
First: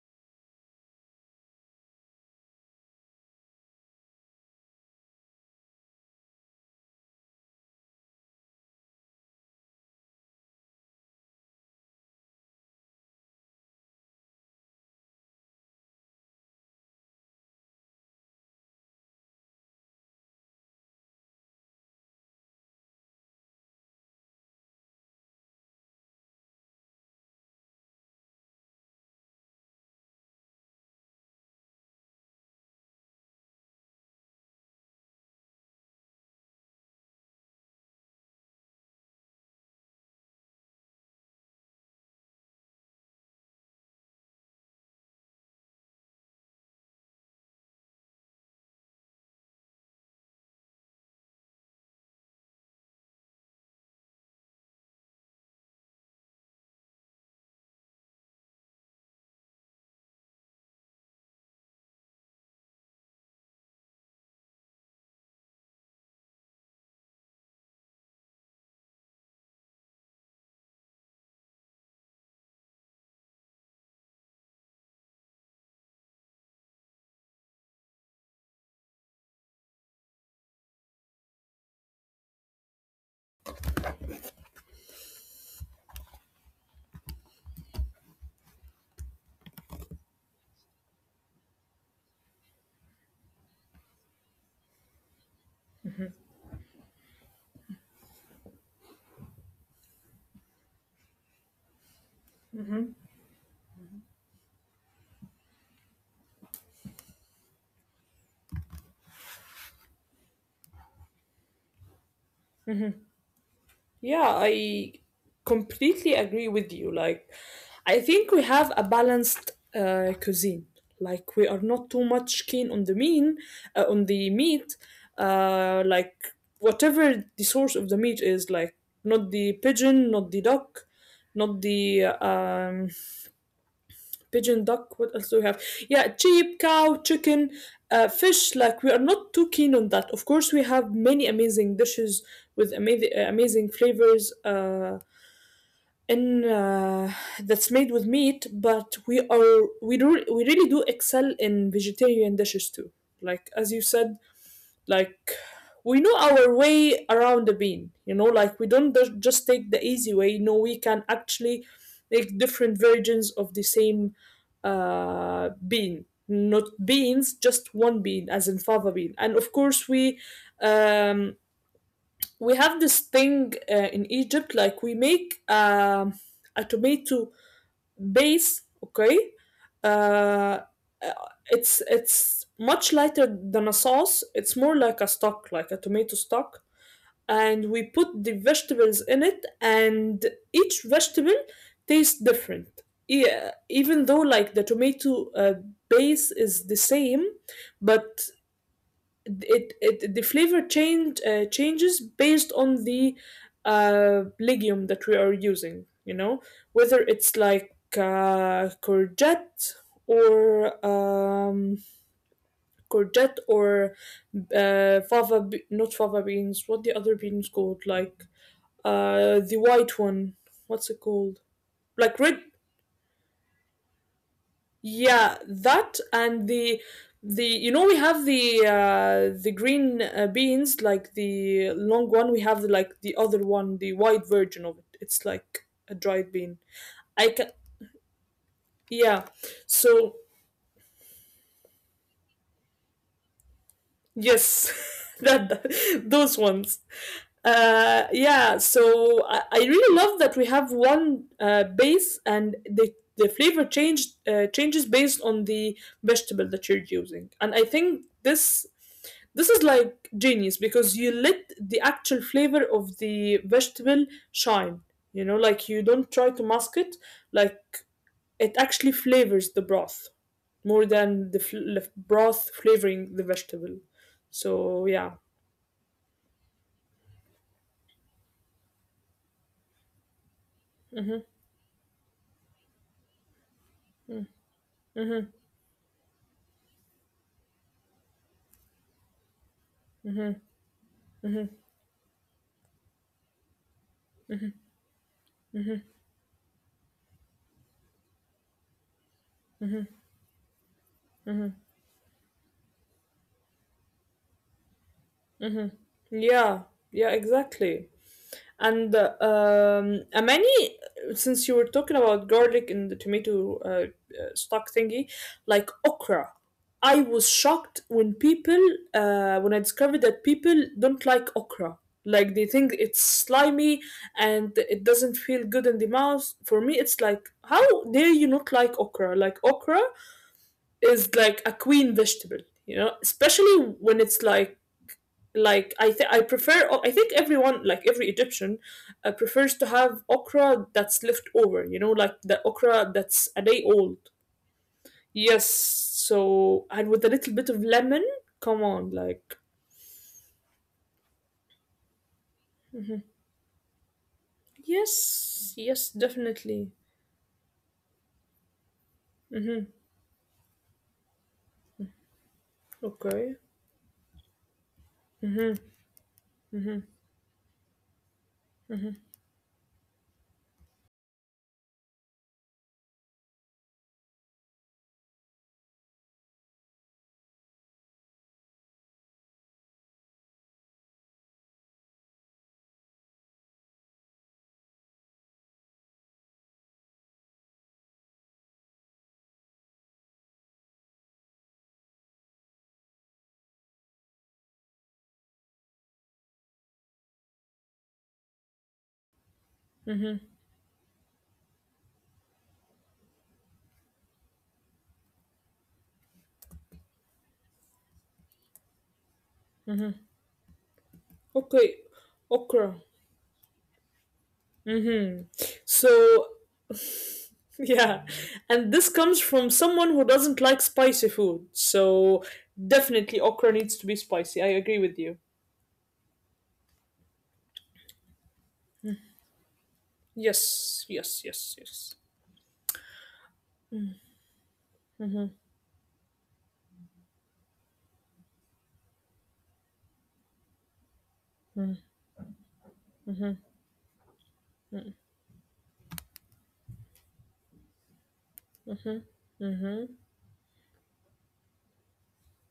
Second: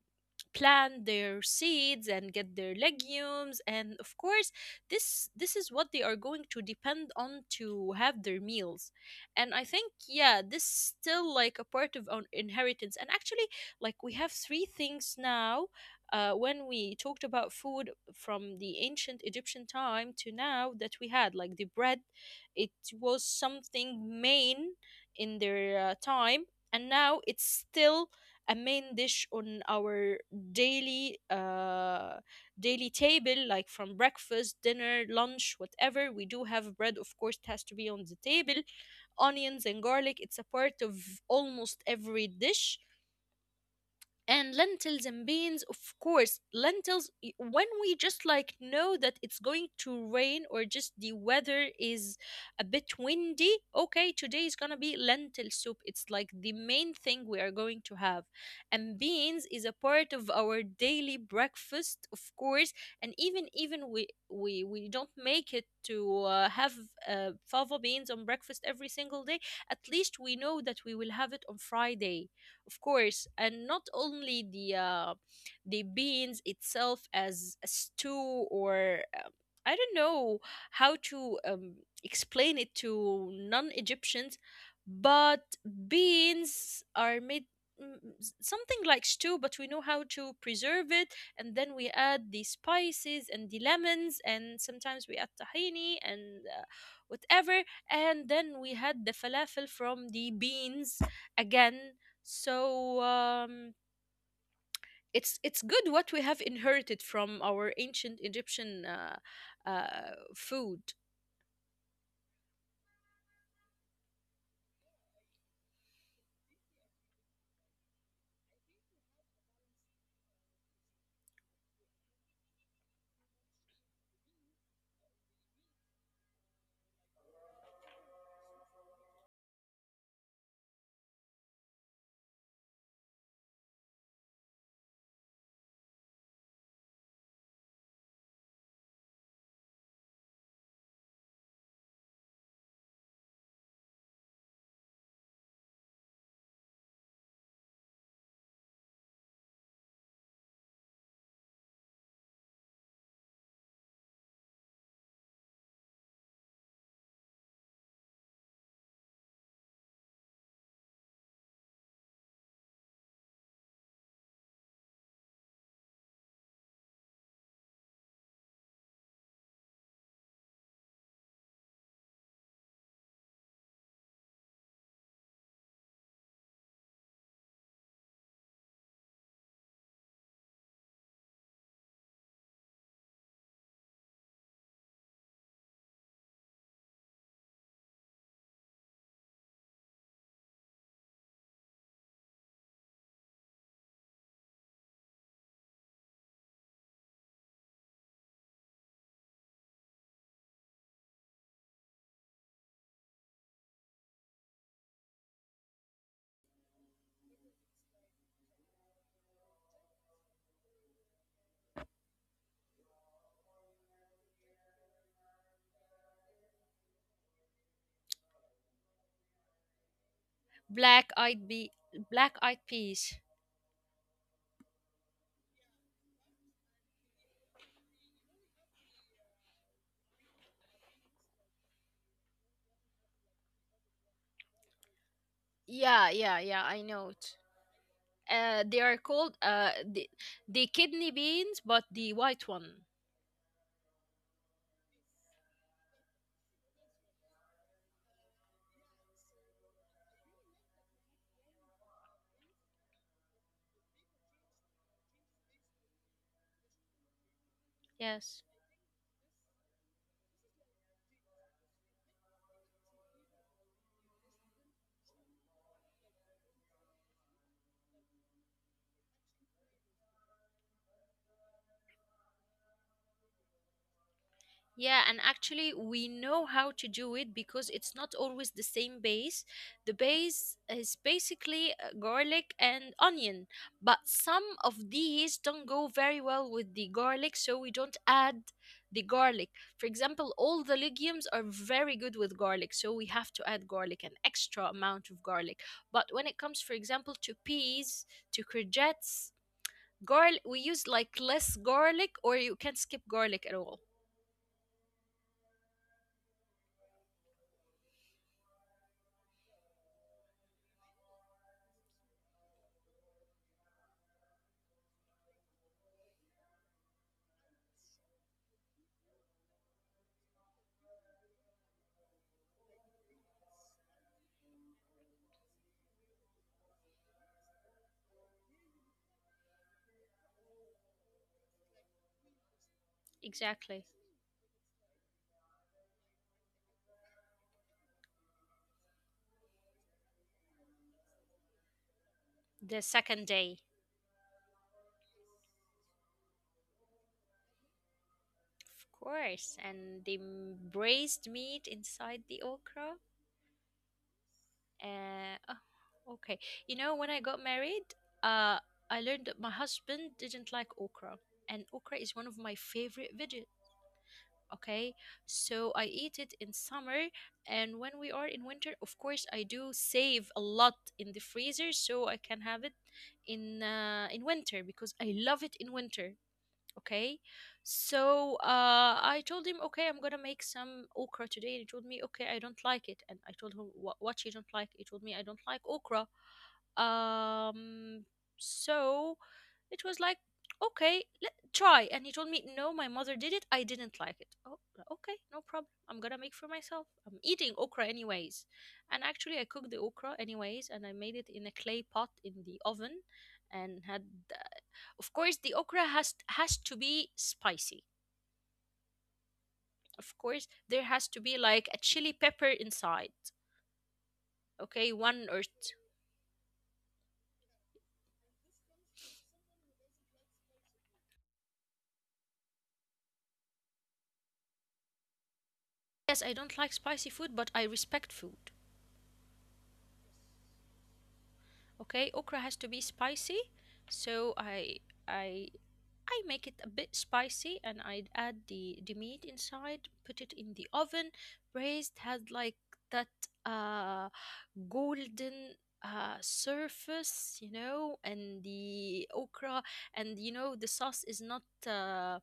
B: plant their seeds and get their legumes. And of course, this is what they are going to depend on to have their meals. And I think yeah this still like a part of our inheritance. And actually, like we have three things now, when we talked about food from the ancient Egyptian time to now, that we had like the bread. It was something main in their time, and now it's still a main dish on our daily daily table. Like from breakfast, dinner, lunch, whatever, we do have bread, of course it has to be on the table. Onions and garlic, it's a part of almost every dish. And lentils and beans, of course. Lentils, when we just like know that it's going to rain or just the weather is a bit windy, okay, today is gonna be lentil soup. It's like the main thing we are going to have. And beans is a part of our daily breakfast, of course. And even we don't make it to have fava beans on breakfast every single day, at least we know that we will have it on Friday, of course. And not only the beans itself as a stew, or I don't know how to explain it to non-Egyptians, but beans are made something like stew, but we know how to preserve it, and then we add the spices and the lemons, and sometimes we add tahini and whatever, and then we had the falafel from the beans again. So it's good what we have inherited from our ancient Egyptian food.
A: Yeah, I completely agree with you. Like, I think we have a balanced cuisine. Like, we are not too much keen on the mean, on the meat. Like, whatever the source of the meat is, like, not the pigeon, not the duck, not the pigeon, duck. What else do we have? Yeah, sheep, cow, chicken, fish. Like, we are not too keen on that. Of course, we have many amazing dishes with amazing flavors. In That's made with meat, but we really do excel in vegetarian dishes too, like as you said. Like, we know our way around the bean, you know, like we don't just take the easy way. No, we can actually make different versions of the same bean, not beans, just one bean, as in fava bean. And of course we, um, we have this thing in Egypt. Like, we make a tomato base. Okay, uh, uh, it's much lighter than a sauce. It's more like a stock, like a tomato stock, and we put the vegetables in it, and each vegetable tastes different. Yeah, even though like the tomato base is the same, but it, the flavor changes based on the legume that we are using, you know, whether it's like courgette or courgette or fava not fava beans. What the other beans called? Like the white one. What's it
B: Black-eyed
A: called?
B: be
A: Like
B: Black-eyed
A: red...
B: peas.
A: Yeah, that, and the, we have the green beans, like the long one. We have the, like, the other one, the white version of it. It's like
B: Yeah,
A: a
B: yeah,
A: dried
B: yeah.
A: bean.
B: I know it.
A: I can...
B: They are called
A: yeah, so...
B: the kidney beans, but the white one.
A: Yes, (laughs) those ones. Yeah, so I really love that we have one base, and the flavor changes based on the vegetable that you're using. And I think
B: Yes.
A: this is like genius, because you let the actual flavor of the vegetable shine. You know, like you don't try to mask it. Like, it actually flavors the broth more than the broth flavoring the vegetable.
B: Yeah,
A: So
B: and
A: yeah,
B: actually, we know how to do it because it's not always the same base. The base is basically garlic and onion, but some of these don't go very well with the garlic, so we don't add the garlic. For example, all the legumes are very good with garlic, so we have to add garlic, an extra amount of garlic. But when it comes, for example, to peas, to courgettes, garlic, we use like less garlic, or you can skip garlic at all.
A: yeah, yeah, exactly. And since you were talking about garlic and the tomato stock thingy, like, okra, I was shocked when when I discovered that people don't like okra. Like, they think it's slimy and it doesn't feel good in the mouth. For me, it's like, how dare you not like okra? Like, okra is like a queen vegetable, you know, especially
B: Exactly.
A: when it's like... I think everyone, like, every Egyptian prefers to have okra that's left over, you know, like the okra
B: The
A: that's a
B: second
A: day
B: day,
A: old. Yes, so, and with a little bit of lemon, come on, like.
B: of course. And they braised meat inside the
A: Mhm.
B: okra.
A: Yes,
B: Uh,
A: yes,
B: oh,
A: definitely.
B: okay. You know, when I got married, uh, I
A: Hmm.
B: learned that my husband didn't like okra, and okra is one of my
A: Okay.
B: favorite veggies. Okay,
A: Mm-hmm.
B: so I eat
A: Hmm.
B: it in summer, and when we are in winter, of course, I do save a lot in the freezer so I can have it in winter because I love it in winter. Okay, so I told him, okay, I'm gonna make some okra today, and he told me, okay, I don't like it. And I told him, what you don't like? He told me, I don't like okra. um so it was like, okay, let try. And he told me, no, my mother did it, I didn't like it. Oh, okay, no problem, I'm gonna make for myself, I'm eating okra anyways. And actually, I cooked the okra anyways, and I made it in a clay pot in the oven, and had, of course, the okra has to be spicy.
A: Hmm.
B: Of course there has
A: Okay,
B: to be like a chili
A: okra.
B: pepper inside.
A: Hmm.
B: Okay, one or
A: So...
B: two.
A: Yeah, and this comes from someone who doesn't like spicy food. So definitely okra needs to be spicy. I agree with you.
B: Yes, I don't like spicy food, but I respect food.
A: Yes, yes, yes, yes.
B: Okay, okra has to be spicy. so i
A: Mhm,
B: i I make it a bit spicy, and I add the meat inside, put it in the oven, braised, had like that
A: mhm,
B: uh golden surface, you know, and the okra,
A: mhm,
B: and you know, the sauce is not uh,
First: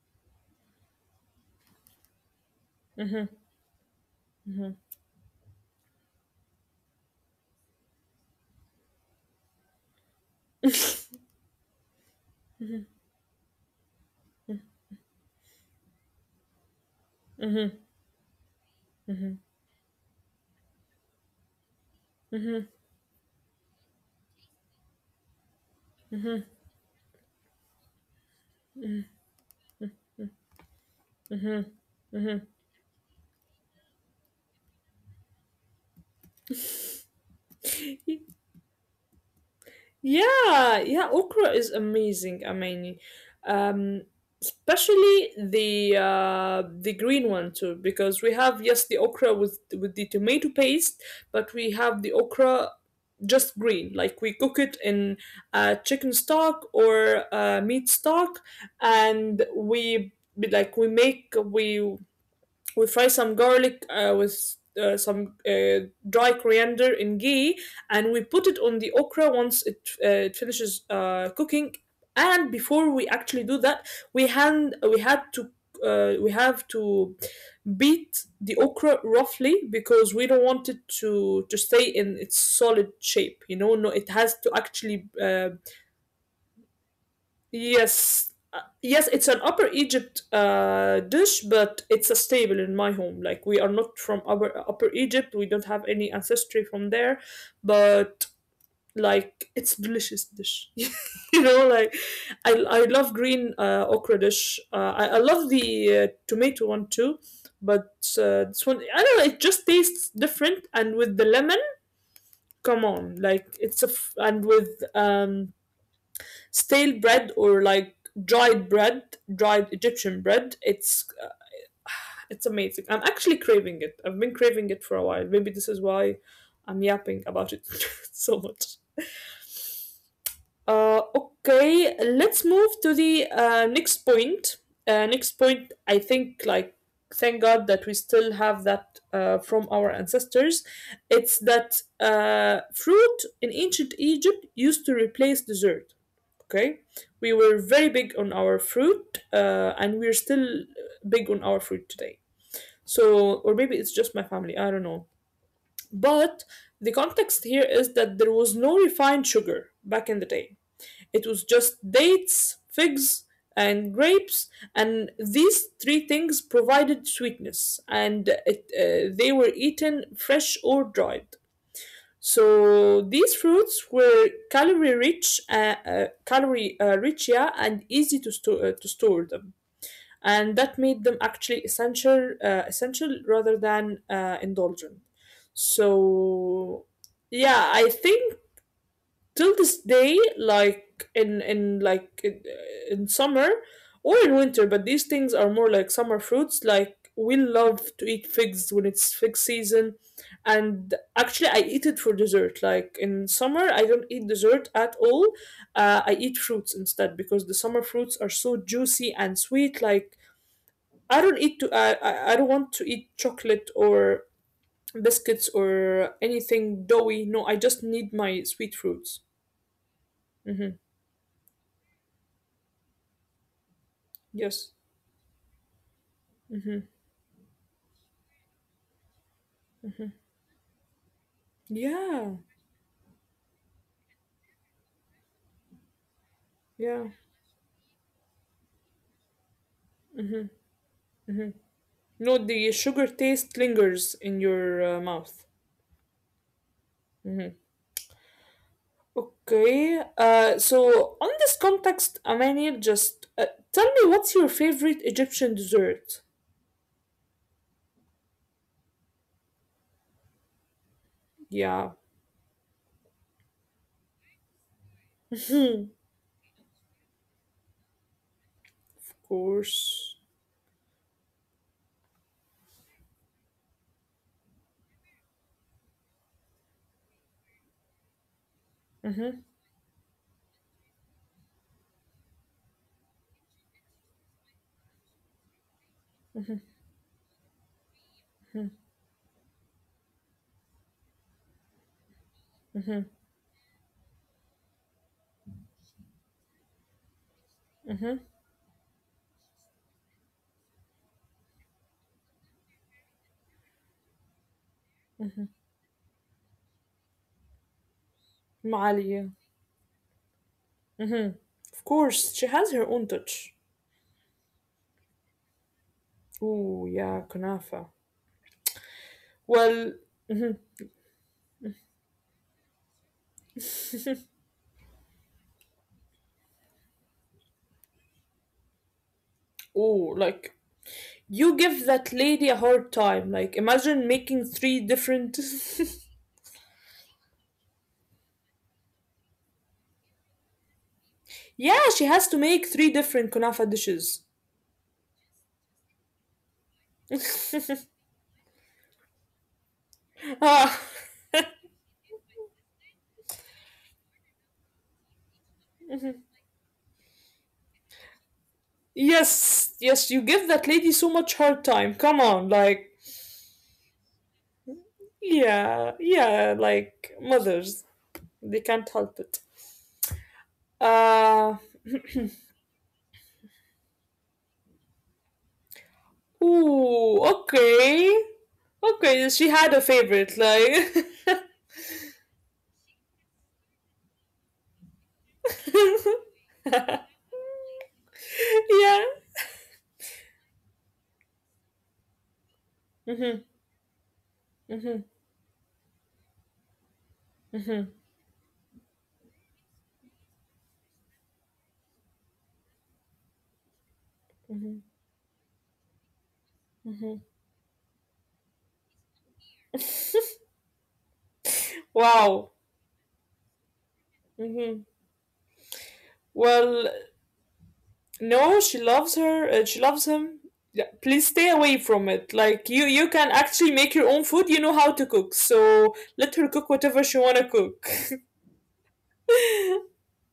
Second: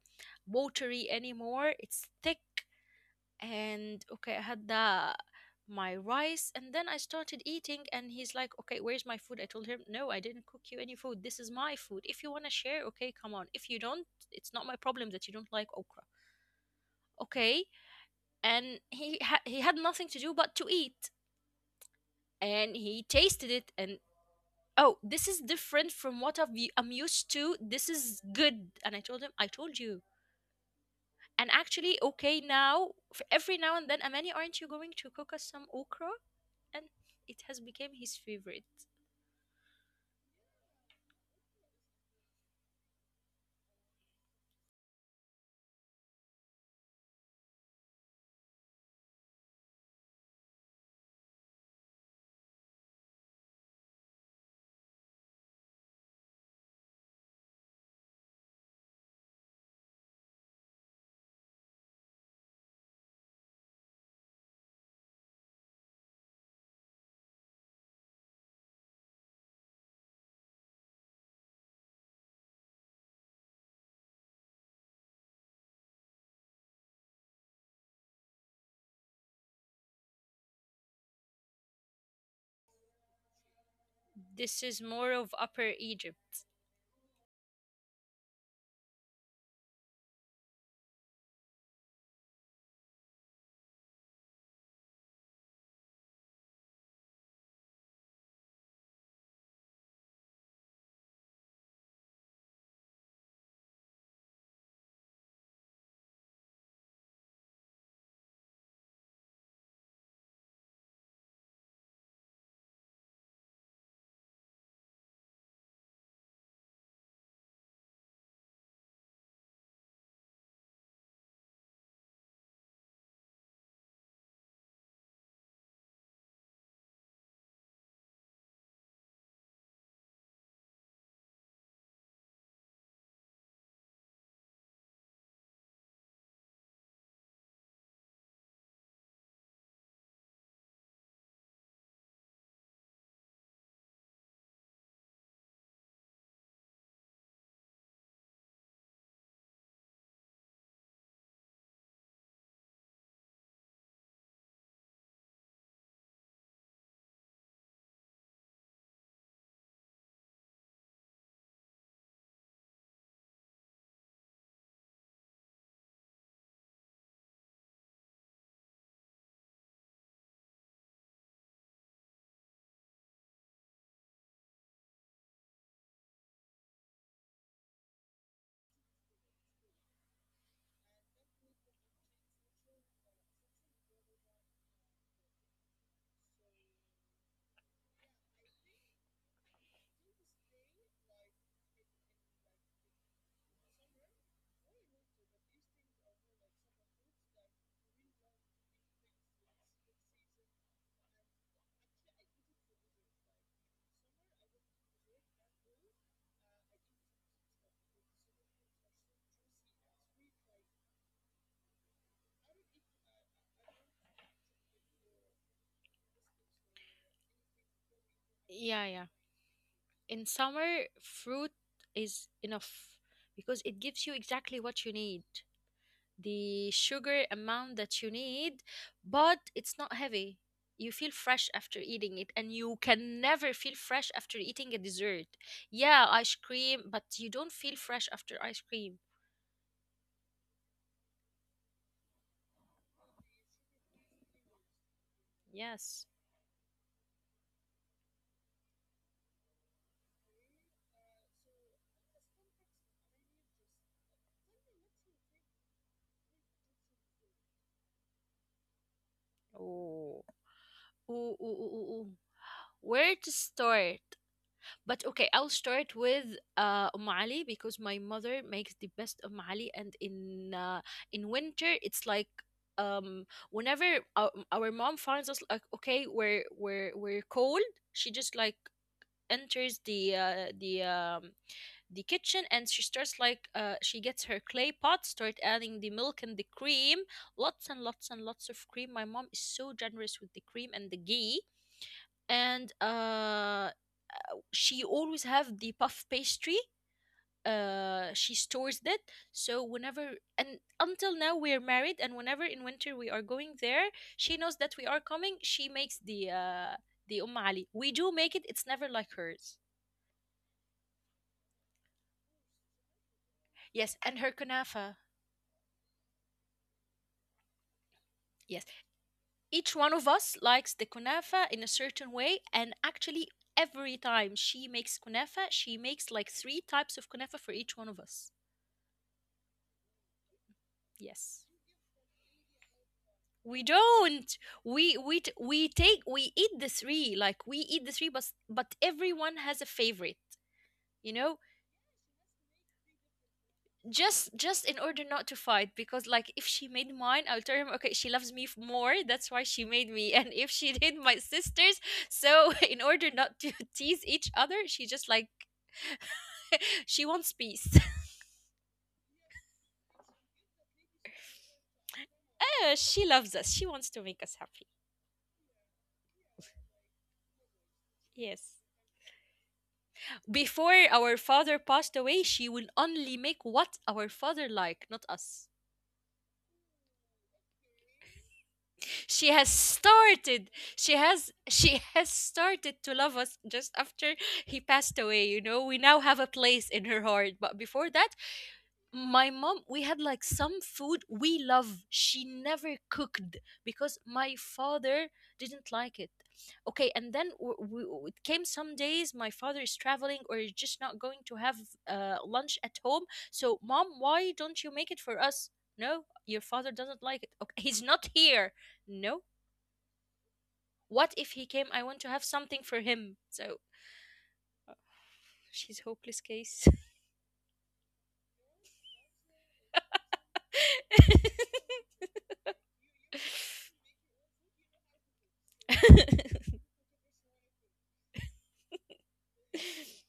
B: watery anymore. It's thick.
A: mhm,
B: And okay, I had the my rice, and then I started eating. And he's like, "Okay, where's my food?" I told him, "No, I didn't cook you any food. This is my food. If you wanna share, okay, come on. If you don't, it's not my problem that you don't like okra." Okay,
A: mhm,
B: and he
A: mhm,
B: he had nothing to do but to eat.
A: mhm,
B: And he tasted it and, oh, this is different from what I'm used to, this is good. And I told him, I told you. And
A: mhm,
B: actually,
A: mhm.
B: okay, now every now and then, Amani, aren't you going to cook us some okra? And it has become his favorite.
A: Yeah, yeah, okra is amazing. I mean, um, especially the green one too, because we have, yes, the okra with the tomato paste, but we have the okra just green. Like, we cook it in chicken stock or meat stock, and we... like we make we fry some garlic with some dry coriander in ghee, and we put it on the okra once it finishes cooking. And before we actually do that, we hand we had to we have to beat the okra roughly, because we don't want it to stay in its solid shape, you know. No, it has to
B: This is
A: actually
B: more of Upper Egypt.
A: Yes, yes, it's an Upper Egypt dish, but it's a staple in my home. Like, we are not from Upper Upper Egypt, we don't have any ancestry from there, but like, it's delicious dish. (laughs) You know, like, I love green okra dish. I love the tomato one too, but this one I don't know. It just tastes different, and with the lemon, come on, like, it's a and with stale bread, or like dried bread, dried Egyptian bread. It's amazing. I'm actually craving it. I've been craving it for a while. Maybe this is why I'm yapping about it (laughs) so much. Okay, let's move to the next point. Next point, I think, like, thank God that we still have that from our ancestors. It's that fruit in ancient Egypt used to replace dessert. Okay, we were very big on our fruit, and we're still big on our fruit today. So, or maybe it's just my family, I don't know. But the context here is that there was no refined sugar back in the day. It was just dates, figs, and grapes, and these three things provided sweetness, and they were eaten fresh or dried. So these fruits were calorie rich, yeah, and easy to store them, and that made them actually essential rather than indulgent. So yeah, I think till this day, like, in summer or in winter, but these things are more like summer fruits. Like, we love to eat figs when it's fig season. And actually, I eat it for dessert. Like, in summer I don't eat dessert at all. I eat fruits instead, because the summer fruits are so juicy and sweet. Like, I don't want to eat chocolate or biscuits or anything doughy. No, I just need my
B: Yeah, yeah,
A: sweet fruits.
B: in summer
A: Mm-hmm.
B: fruit is enough because it gives you exactly what you
A: Yes.
B: need, the sugar
A: Mhm.
B: amount that you need, but it's not heavy. You feel fresh after eating it, and
A: Yeah.
B: you can never feel fresh after eating a dessert. Yeah, ice cream, but you
A: Yeah.
B: don't feel fresh after ice cream.
A: No, the sugar taste lingers in your mouth.
B: Yes.
A: Okay. So on this context, Amani, just tell me, what's your favorite Egyptian dessert?
B: Ooh, ooh, ooh, ooh, ooh, ooh.
A: Yeah,
B: Where to start? But okay, I'll start with Ali because my mother makes the best
A: of
B: Ali, and
A: course.
B: in winter it's like, whenever our mom finds us like, okay, we're we're cold, she just like enters the kitchen and she starts like, she gets her clay pot, start adding the milk and the cream, lots and lots and lots of cream. My mom is so generous with the cream and the ghee. And she always have the puff pastry, she stores that. So whenever, and until now we're married, and whenever in winter we are going there, she knows that we are coming, she makes the ali. We do make it, it's never like
A: Malia.
B: hers.
A: Of course, she has her own touch.
B: Yes, and her kunafa.
A: Ooh, yeah, kunafa.
B: Yes, each
A: Well,
B: one of us likes the kunafa in a certain way. And actually, every time she makes kunafa, she makes like three types of kunafa for each one of us.
A: ooh, like, you
B: Yes,
A: give that lady a hard time. Like,
B: we
A: imagine making
B: don't,
A: three different.
B: we take, we eat the three, like we eat the three, but but everyone has a favorite, you
A: (laughs)
B: know.
A: Yeah, she has to make three different kunafa dishes.
B: Just in order not to fight, because like, if she made mine, I'll tell him, okay, she loves me more, that's why she made me, (laughs) and if
A: Ah,
B: she did my sisters, so (laughs) in order not to (laughs) tease each other, she just like (laughs) she wants peace. (laughs)
A: yes, yes, you give that lady so much hard time. Come on, like,
B: Yeah, she loves us, she wants to make us happy.
A: yeah, yeah, like, mothers, they
B: Yes.
A: can't help it.
B: Before our
A: Uh,
B: father passed away, she will only make what our father like, not us.
A: Ooh, okay. Okay, she
B: She has
A: had a favorite,
B: started.
A: like.
B: She
A: (laughs)
B: has (laughs) she has started to love us just after he passed away, you know. We now have a place in her heart, but before that,
A: Yeah.
B: my mom, we had like some food we love she never
A: Mm-hmm,
B: cooked because my
A: mm-hmm,
B: father didn't like it. Okay, and then
A: mm-hmm. Mm-hmm.
B: it came some days my father is traveling or is just not going to have lunch at home. So, mom, why don't you make it for us? No, your father doesn't like it. Okay, he's not here. No. What if he came? I want to have
A: Wow.
B: something for him. So
A: Mm-hmm.
B: she's hopeless
A: Well,
B: case.
A: no, she loves her. She loves him. Yeah, please stay away from it. Like, you can actually make your own food. You know how to cook, so let her cook whatever she wanna cook. (laughs)
B: (laughs) (laughs)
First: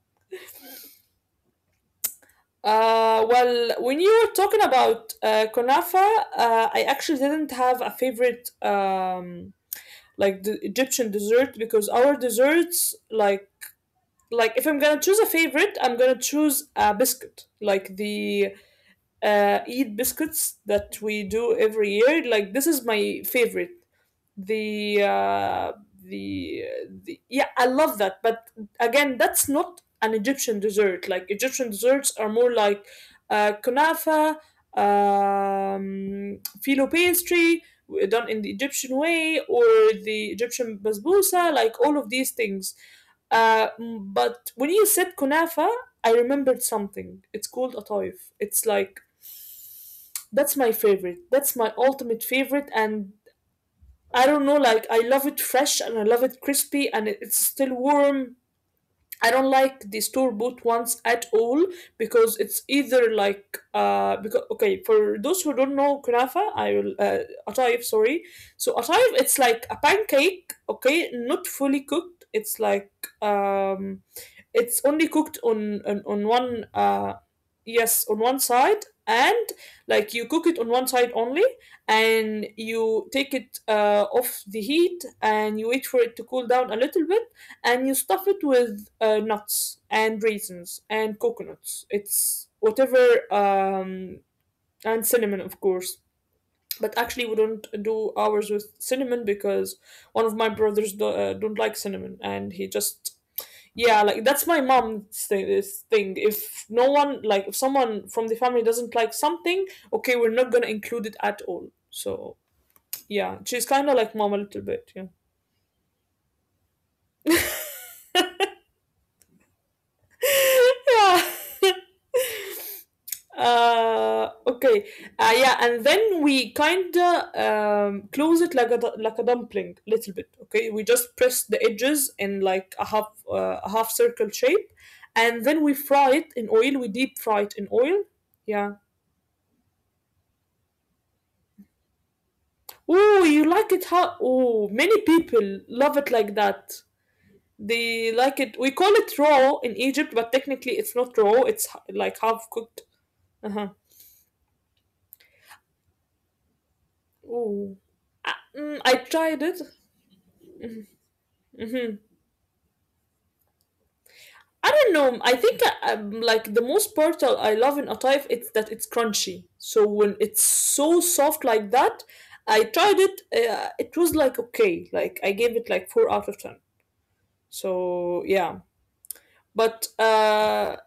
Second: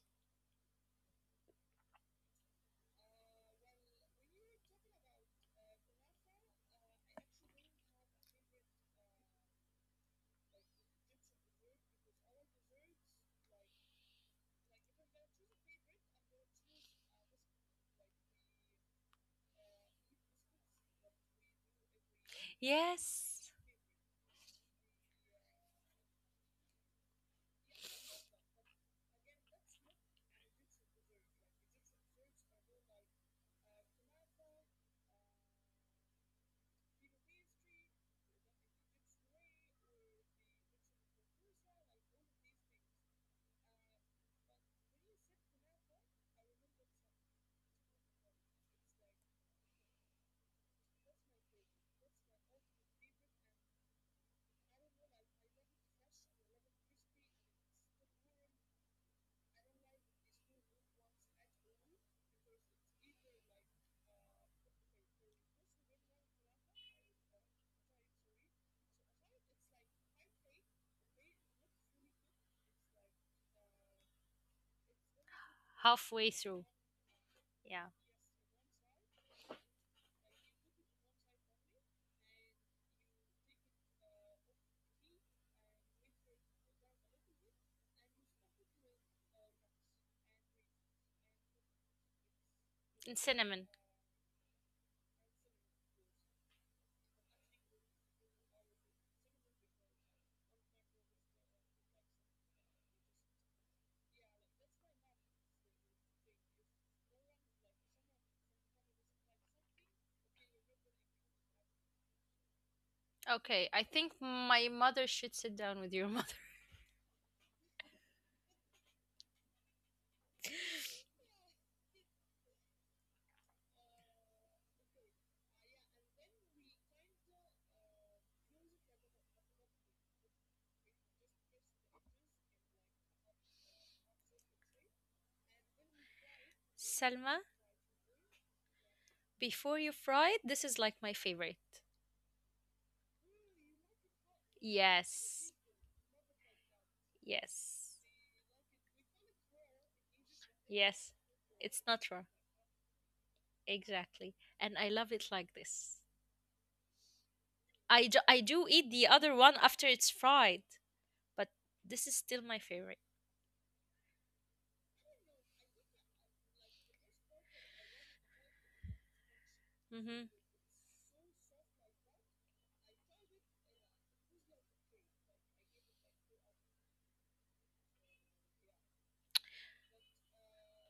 A: Well, when you were talking about kunafa, I actually didn't have a favorite, like, the Egyptian dessert, because our desserts, like... if I'm gonna choose a favorite, I'm gonna choose a biscuit, like the Eid biscuits that we do every year. Like, this is my
B: Yes,
A: favorite. The uh, the the Yeah, I love that. But again, that's not an Egyptian dessert. Like, Egyptian desserts are more like kunafa, filo pastry done in the Egyptian way, or the Egyptian basbousa, like, all of these things. But when you said kunafa, I remembered something. It's called a taif. It's like... that's my favorite, that's my ultimate favorite. And I don't know, like, I love it fresh and I love it crispy and it's still warm. I don't like the store bought ones at all, because it's either like... because okay, for those who don't know kunafa, I will... atayif, sorry. So atayif, it's like a pancake, okay, not fully cooked. It's like, um it's only cooked on
B: halfway through.
A: one
B: Yeah,
A: yes, on one side, and like, you cook it on one side only, and you take it off the heat, and you wait for it to cool down a little bit, and you stuff it with nuts and raisins and coconuts. It's whatever,
B: and cinnamon.
A: and cinnamon, of course. But actually, we don't do ours with cinnamon, because one of my brothers don't like cinnamon, and he just... yeah, like, that's my mom's thing. This thing, if no one, like, if someone from the family doesn't like something, okay, we're not gonna include it at all. So yeah,
B: Okay,
A: she's
B: I
A: kind of
B: think
A: like mom a little
B: my
A: bit,
B: mother
A: yeah.
B: should sit down with your mother.
A: (laughs) Yeah. (laughs) Okay. Yeah, and then we kinda close it like a like a dumpling, little bit. Okay, we just press the edges in like a half circle shape, and then we fry it in
B: (laughs)
A: oil. We deep
B: Selma,
A: fry it in oil. Yeah.
B: before you fry it, this is like my favorite.
A: Oh, you like it? How? Oh, many
B: Yes,
A: people love it like that.
B: yes,
A: They like it. We call it raw in Egypt, but technically it's
B: yes.
A: not raw. It's
B: It's not raw.
A: like half cooked. Uh huh.
B: Exactly. And I love it like this.
A: Oh,
B: I do eat
A: I
B: the other
A: tried
B: one
A: it.
B: after it's fried, but
A: Mm-hmm.
B: this is still my favorite.
A: I don't know. I think like, the most part I love in a Atayf, it's that it's crunchy. So when
B: Mm-hmm.
A: it's so soft like that, I tried it. It was like okay. Like, I gave it like 4 out of 10. So yeah. But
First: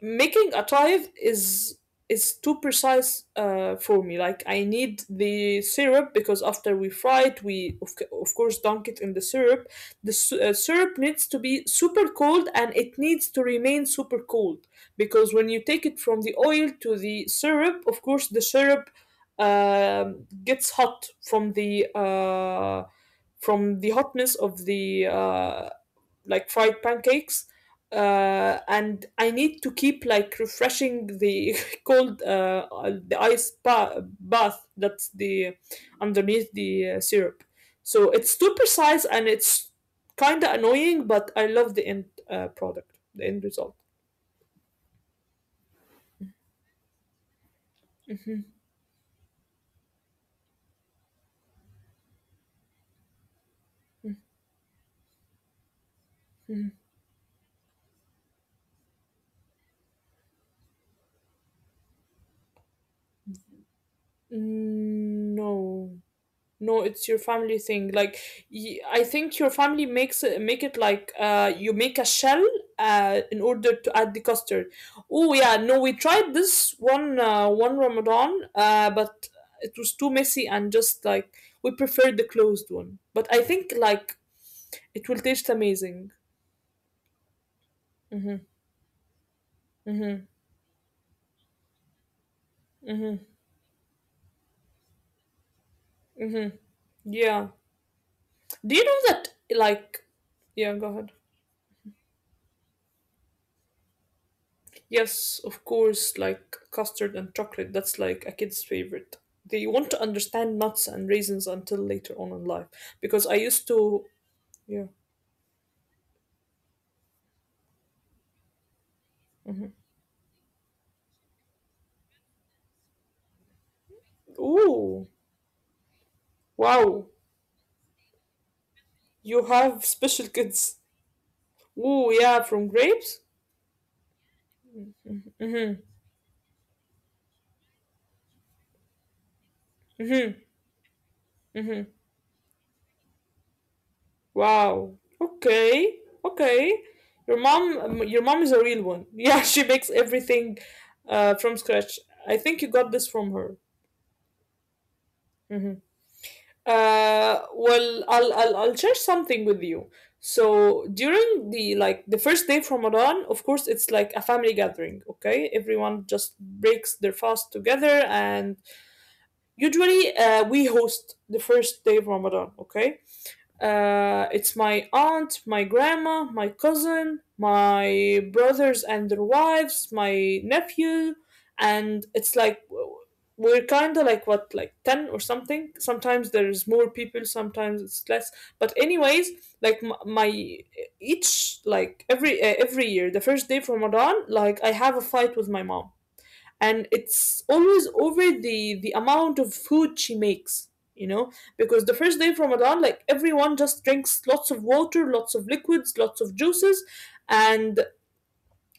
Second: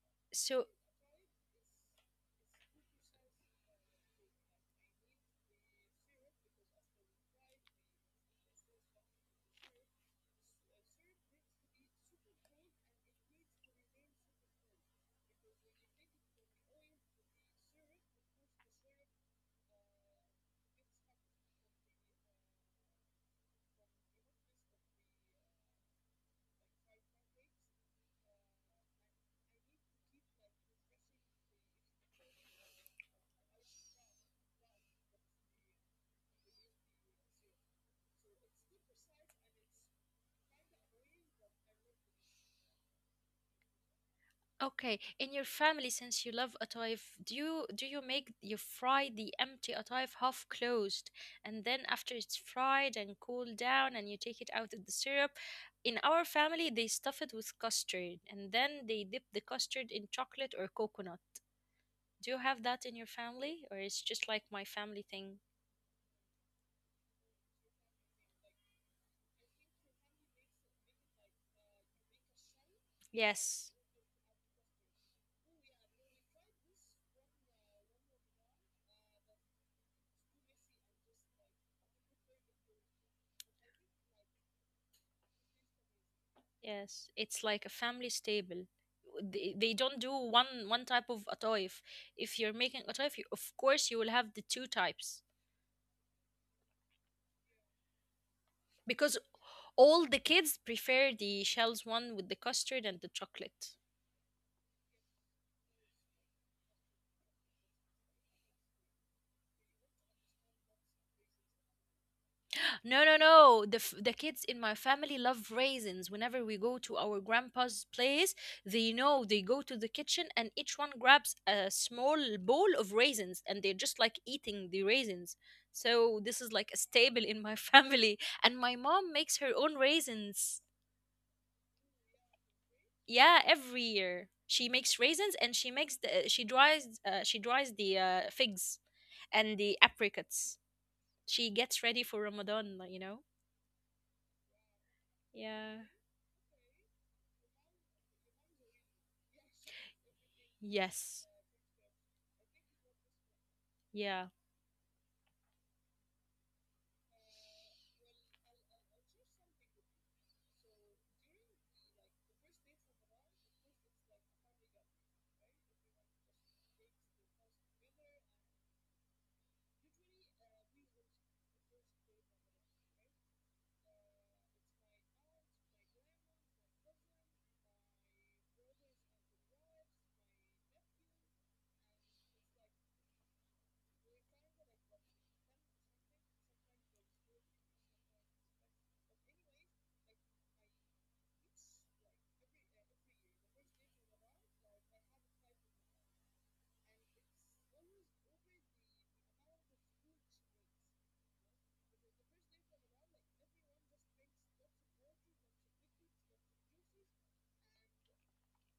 A: making a
B: So,
A: tithe is too precise for me. Like, I need the syrup, because after we fry it, we of course dunk it in the syrup. The syrup needs to be super cold and it needs to remain super cold because when you take it from the oil to the syrup, of course the syrup gets hot from the from the hotness of the like fried pancakes and I need to
B: precise,
A: keep
B: and
A: like
B: it's kind
A: refreshing
B: of
A: the (laughs) cold the bath. That's the underneath the syrup. So it's
B: annoying,
A: too precise
B: but
A: and it's kind of annoying, but
B: I
A: I
B: love
A: love the
B: it.
A: end product, the end result.
B: Okay, in your family, since you love atayef, do you, make, you fry the empty atayef half closed, and then after it's fried and cooled down, and you take it out of the syrup? In our
A: Mm,
B: family, they stuff it with custard, and then they dip the custard in chocolate or coconut. Do you have that in your family, or it's just like my family thing?
A: no. No, it's your family thing. Like I think your family makes it like you make a shell in
B: Yes.
A: order to add the custard. Oh yeah, no, we tried this one one Ramadan but it was too messy and just like we preferred the closed one. But I think like it will taste amazing.
B: Yes, it's like a family
A: Mm-hmm.
B: stable. They don't do
A: Mm-hmm.
B: one type of ataif. If you're making
A: Mm-hmm.
B: ataif, you, of course, you will have the two types
A: Mm-hmm. Yeah. Do you know
B: because
A: that like
B: all the kids
A: yeah, go ahead.
B: prefer the shells one with the custard and the chocolate.
A: Yes, of course, like custard and chocolate, that's like a kid's favorite. They want to understand nuts and raisins until later on in life.
B: No,
A: Because
B: no,
A: I used
B: no. The
A: to,
B: the kids in
A: yeah.
B: my family love raisins. Whenever we go to our grandpa's place, they know, they go to the kitchen, and each one grabs a small bowl of raisins, and they're just like eating the
A: Ooh,
B: raisins. So this is like a
A: wow,
B: staple in my (laughs) family. And my mom
A: you
B: makes her
A: have
B: own
A: special kids.
B: raisins.
A: Ooh, yeah, from grapes?
B: Yeah, every year she makes
A: Mm-hmm,
B: raisins, and she makes the, she dries, she dries the figs and the
A: mm-hmm,
B: apricots. She
A: mm-hmm.
B: gets ready for Ramadan, like, you know.
A: Wow. Okay,
B: Yeah.
A: okay. Your mom is a real one. (laughs) Yeah, she makes everything
B: Yes.
A: from scratch. I think you got this from her.
B: Yeah.
A: Mm-hmm. Well, I'll share something with you. So during the like the first day from Ramadan, of course, it's like a family gathering. Okay, everyone just breaks their fast together, and usually we host the first day of Ramadan. Okay, it's my aunt, my grandma, my cousin, my brothers and their wives, my nephew, and it's like we're kind of like what, like 10 or something. Sometimes there's more people, sometimes it's less. But anyways, like my each, like every year, the first day of Ramadan, like I have a fight with my mom, and it's always over the amount of food she makes, you know, because the first day of Ramadan, like everyone just drinks lots of water, lots of liquids, lots of juices, and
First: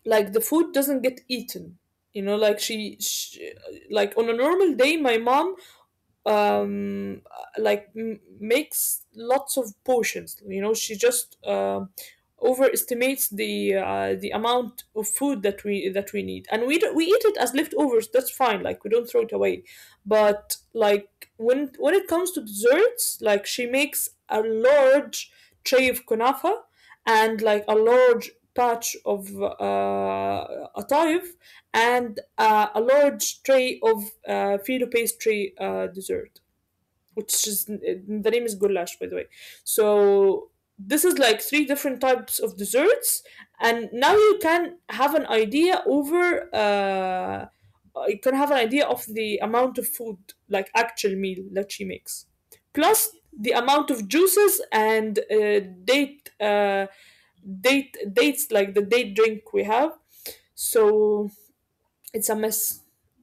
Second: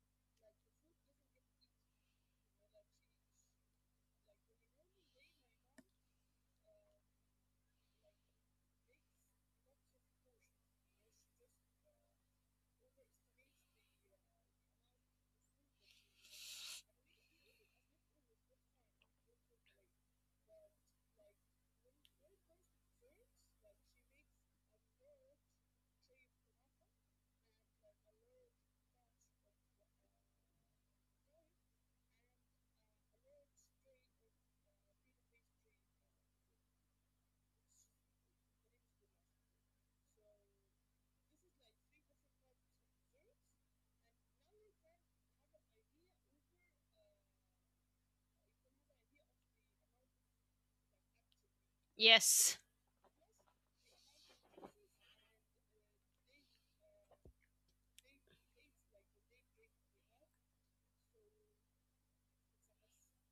A: like the food doesn't get eaten, you know, like she like on a normal day, my mom um like makes lots of potions, you know, she just overestimates the the amount of food that we need, and we eat it as leftovers. That's fine, like we don't throw it away. But like when it comes to desserts, like she makes a large tray of kunafa, and like a large patch of uh, a a large tray of filo pastry dessert, which is the name is goulash, by the way. So this is like three different types of desserts, and now you can have an idea over. You can have an idea of the amount of food, like actual meal that she makes,
B: Yes.
A: plus the amount of juices and date, uh, date dates, like the date drink we have. So it's a mess.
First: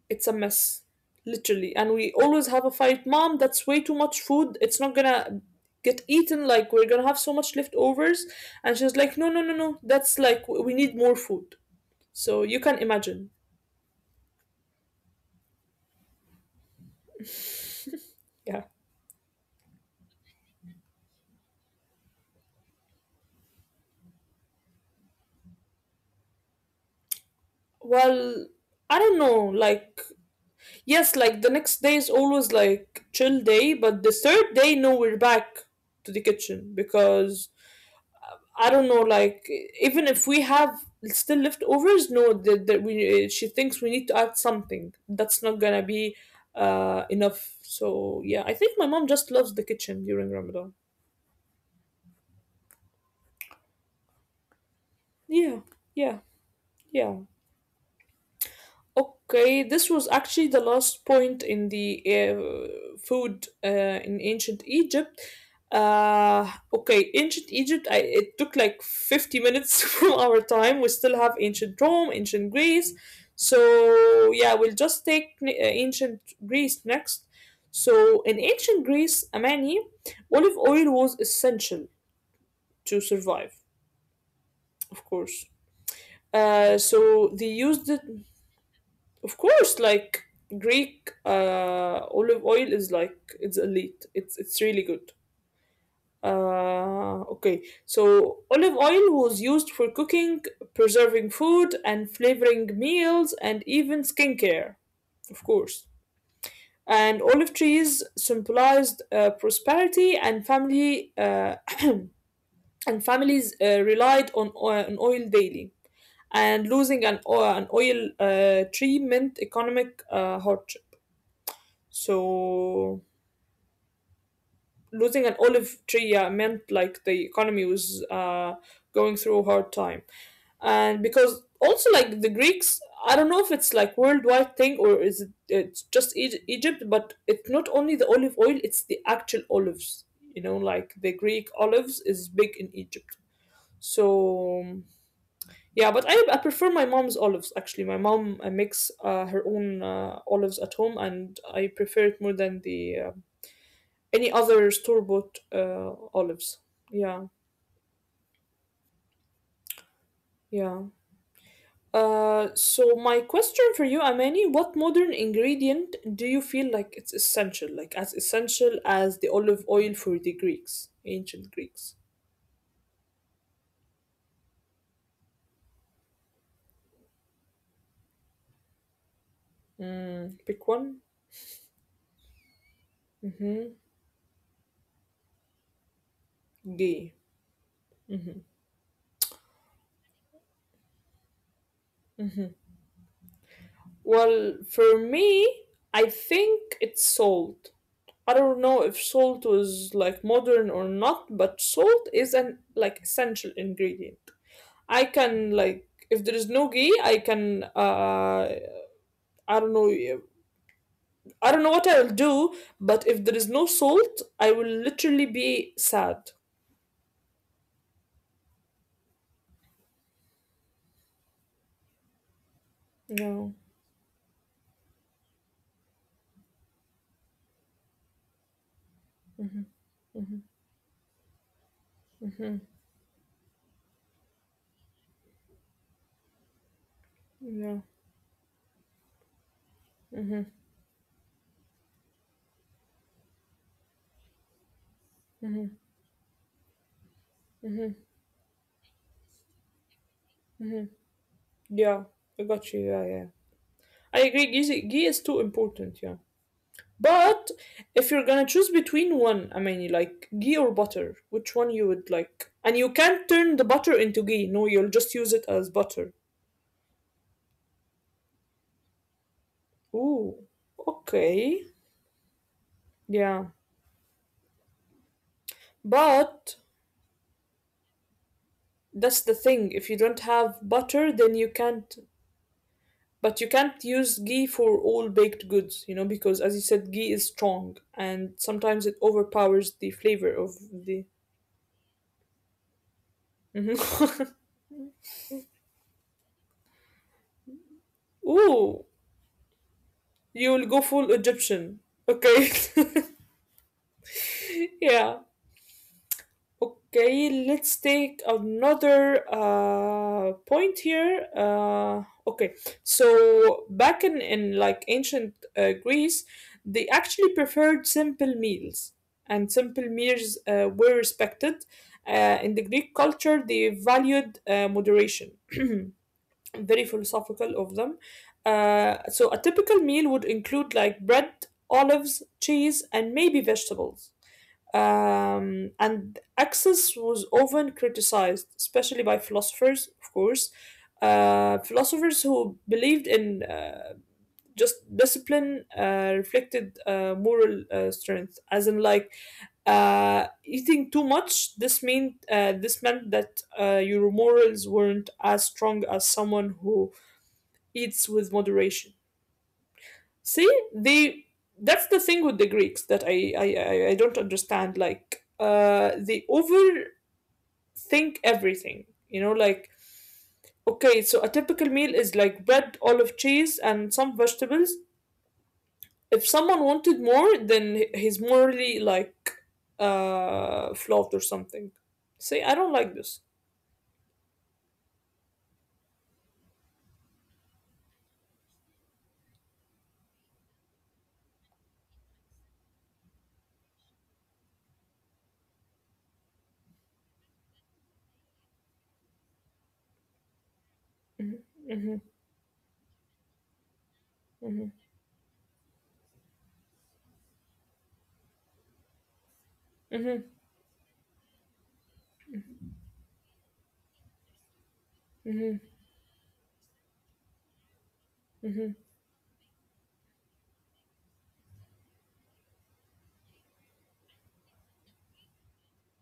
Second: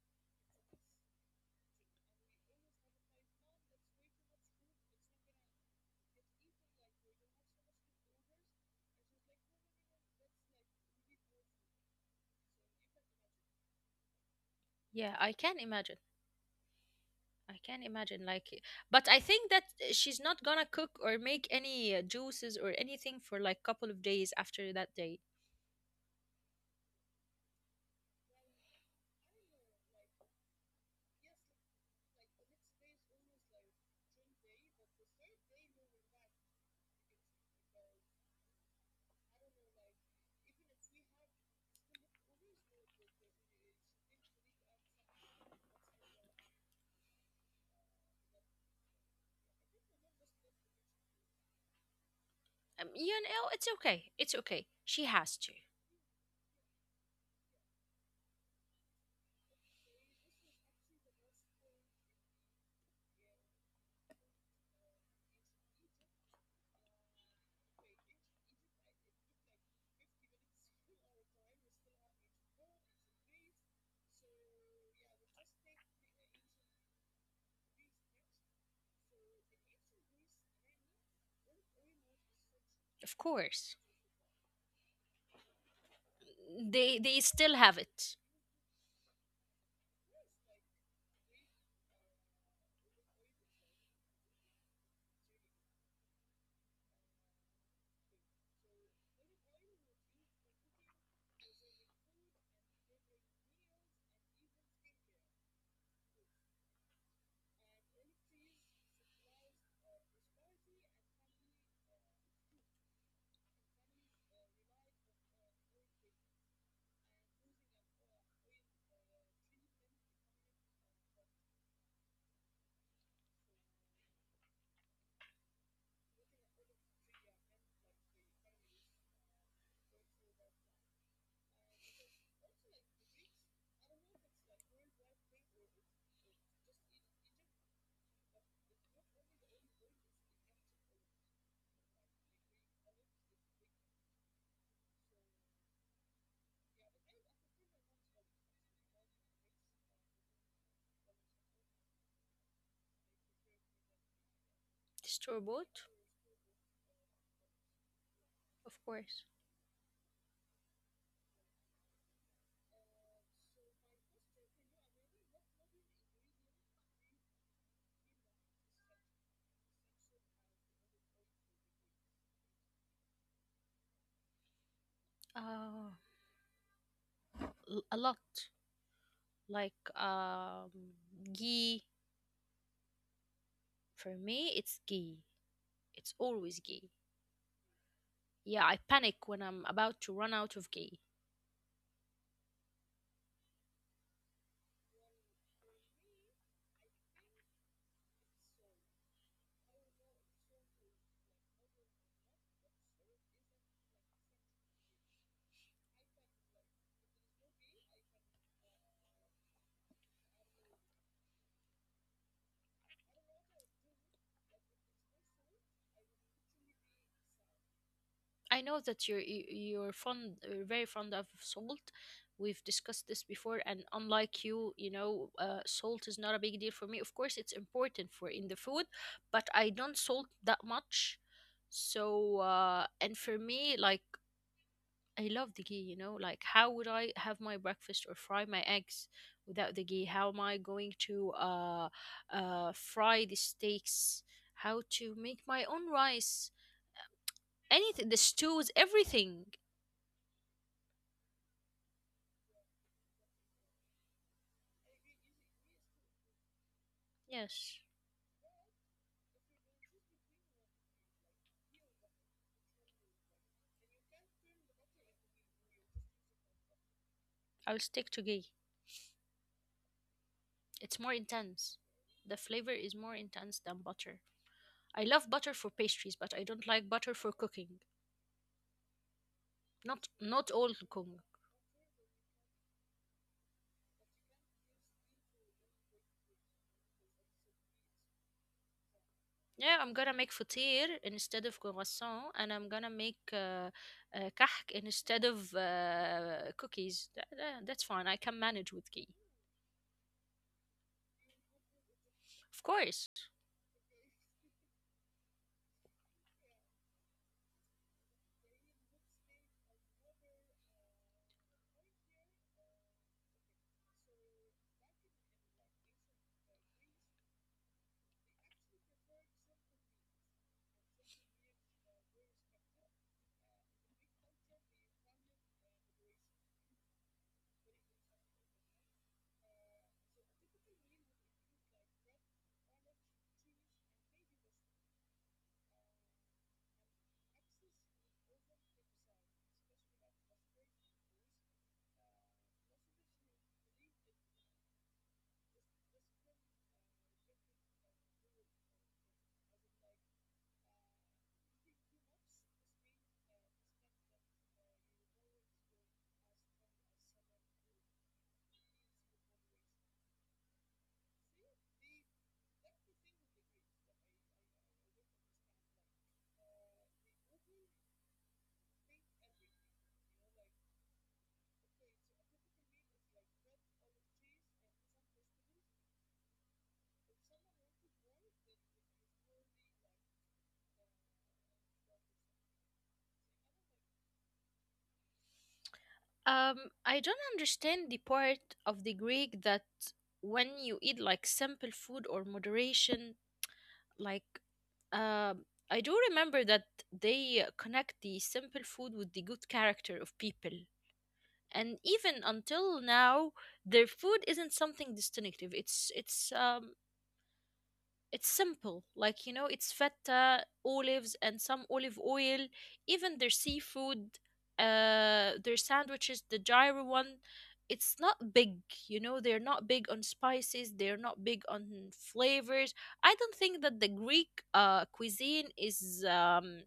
A: It's a mess. Literally. And we always have a fight. Mom, that's way too much food. It's not gonna get eaten. Like, we're gonna have so much leftovers. And she's like, no, no, no, no. That's like, we need more food. So you can imagine.
B: Yeah, I can imagine. I can imagine, like,
A: Yeah.
B: but I think that she's not gonna cook or make any juices or anything for like couple of days after that day.
A: Well, I don't know. Like, yes, like the next day is always like chill day. But the third day, no, we're back to the kitchen because I don't know, like even if we have still leftovers, no, she thinks we need to add something. That's not gonna be enough. So yeah, I think my mom just loves the kitchen during Ramadan.
B: You know, it's okay, it's okay, she has to.
A: Yeah, yeah, yeah. Okay, this was actually the last point in the food in ancient Egypt. Uh, okay, ancient Egypt, it took like 50 minutes (laughs) from our time. We still have ancient Rome, ancient Greece. So yeah, we'll just take ancient Greece next. So in ancient Greece, Amani, olive oil was essential
B: Of
A: to
B: course,
A: survive, of course.
B: they still
A: So
B: have
A: they
B: it.
A: used it. Of course, like Greek olive oil is like it's elite. It's really good. Okay, so olive oil was used for cooking, preserving food, and flavoring meals, and even skincare, of course. And olive trees symbolized prosperity, and family (clears throat) and families relied on, on oil daily. And losing an oil tree meant economic hardship. So losing an olive tree, yeah, meant like the economy was going through a hard time. And because also like the Greeks, I don't know if it's like worldwide thing or is it it's just Egypt, but it's not only the olive oil, it's the actual olives, you know, like the Greek olives is big in Egypt. So yeah, but I prefer my mom's olives. Actually, my mom makes her own olives at home, and I prefer it more than the any other
B: Store bought,
A: store-bought olives. Yeah,
B: of course.
A: yeah. So my question for you, Amani, what modern ingredient do you feel like it's essential, like as essential as the olive oil for the Greeks, ancient Greeks?
B: uh a lot, like, um
A: Mm, pick one.
B: ghee. For
A: Mm-hmm.
B: me, it's ghee. It's always ghee.
A: D.
B: Yeah, I panic when I'm about to run out of ghee.
A: Well, for me, I think it's salt. I don't know if salt was like modern or not, but salt is an like essential ingredient. I can like if there is no ghee, I can I don't know I don't know what I'll do, but if there is no salt, I will literally be sad.
B: I know that you're you're fond, very fond of salt. We've discussed this before, and
A: No,
B: unlike you, you know, salt is not a big deal for me. Of course, it's important for in the food, but I don't salt that much. So, and for me, like, I love the ghee. You know, like, how would I have my breakfast or
A: no.
B: fry my eggs without the ghee? How am I
A: Mm-hmm.
B: going to fry the steaks? How to make my own rice? Anything, the stews, everything.
A: Yeah, I got you. Yeah, yeah. I agree. Ghee, ghee is too important. Yeah,
B: Yes,
A: but if you're gonna choose between one, I mean, like ghee or butter, which one you would like? And you can't turn the butter into ghee. No, you'll just use it as butter.
B: I'll stick to ghee.
A: Ooh.
B: It's more intense.
A: Okay.
B: The flavor is more intense than
A: Yeah.
B: butter. I love butter for pastries, but I don't like
A: But
B: butter for cooking.
A: that's the
B: Not
A: thing. If you
B: not
A: don't
B: all
A: have
B: cooking.
A: butter, then you can't. But you can't use ghee for all baked goods, you know, because as you said, ghee is strong and sometimes it
B: Yeah, I'm gonna
A: overpowers
B: make
A: the flavor
B: fatir
A: of
B: instead
A: the.
B: of croissant, and I'm gonna make
A: Mhm.
B: kahk instead of cookies. That's fine. I can manage
A: (laughs)
B: with ghee,
A: Ooh, you'll go full Egyptian.
B: of course.
A: Okay. (laughs) yeah. Okay, let's take another point here. Okay, so back in like ancient Greece, they actually preferred simple meals, and simple meals were respected. In the Greek culture, they valued moderation, (clears throat) very philosophical of them. So a typical meal would include like bread, olives, cheese, and maybe vegetables, and access was often criticized, especially by philosophers, of course, philosophers who believed in just discipline reflected moral strength, as in like eating too much. This meant that your morals weren't as strong as someone who eats with moderation. See, they that's the thing with the Greeks that I don't understand. Like they overthink everything. You know, like okay, so a typical meal is like bread, olive, cheese, and some vegetables. If someone wanted more, then he's morally like flawed or something. See, I don't like this.
B: I don't understand the part of the Greek that when you eat like simple food or moderation, like, um, I do remember that they connect the simple food with the good character of people. And even
A: Mm-hmm,
B: until now, their food isn't something
A: mm-hmm,
B: distinctive. It's it's simple, like, you know, it's feta,
A: mm-hmm,
B: olives, and some olive oil. Even their seafood, their
A: mm-hmm,
B: sandwiches, the gyro one, it's not big. You know,
A: hmm.
B: they're not big on spices. They're not big on flavors. I don't think that the Greek cuisine is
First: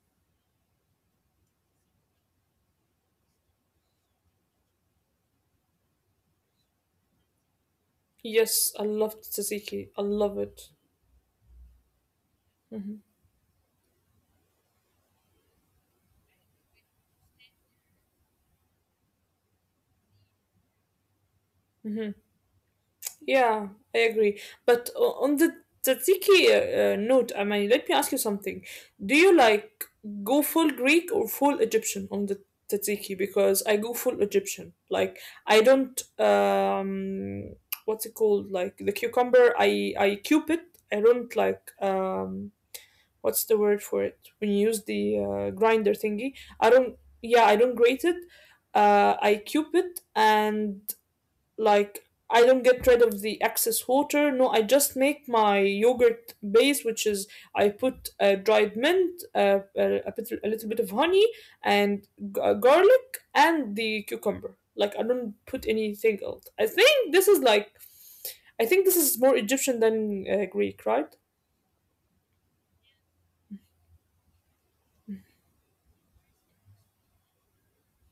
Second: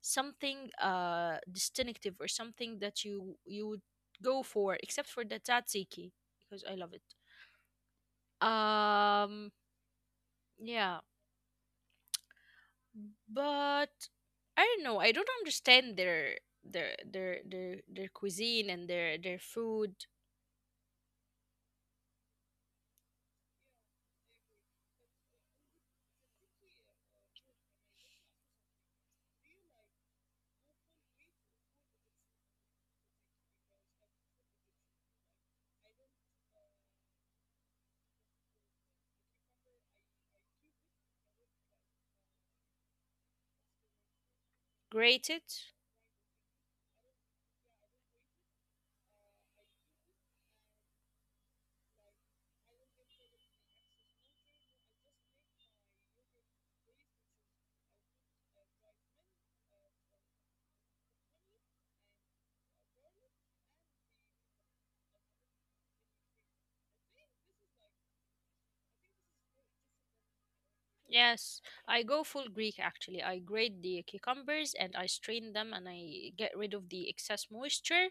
B: something distinctive or something that you would go for, except for the tzatziki because I love it.
A: Yes, I love
B: Um,
A: tzatziki. I love it.
B: yeah.
A: Mm-hmm.
B: But I don't know. I don't understand their cuisine and their food.
A: Mm-hmm. Yeah, I agree. But on the tzatziki note, I mean, let me ask you something. Do you like go full Greek or full Egyptian on the tzatziki? Because I go full Egyptian. Like I don't what's it called? Like the cucumber, I cube it. I don't like what's the word for it when you use the
B: Grate it.
A: grinder thingy. I don't. Yeah, I don't grate it. I cube it and like I don't get rid of the excess water. No, I just make my yogurt base, which is I put dried mint, a bit, a little bit of honey, and garlic, and the cucumber. Like I don't put anything else. I think this is like I think this is more Egyptian than Greek, right?
B: Yes, I go full Greek, actually. I grate the cucumbers and I strain them and I get rid of the excess moisture.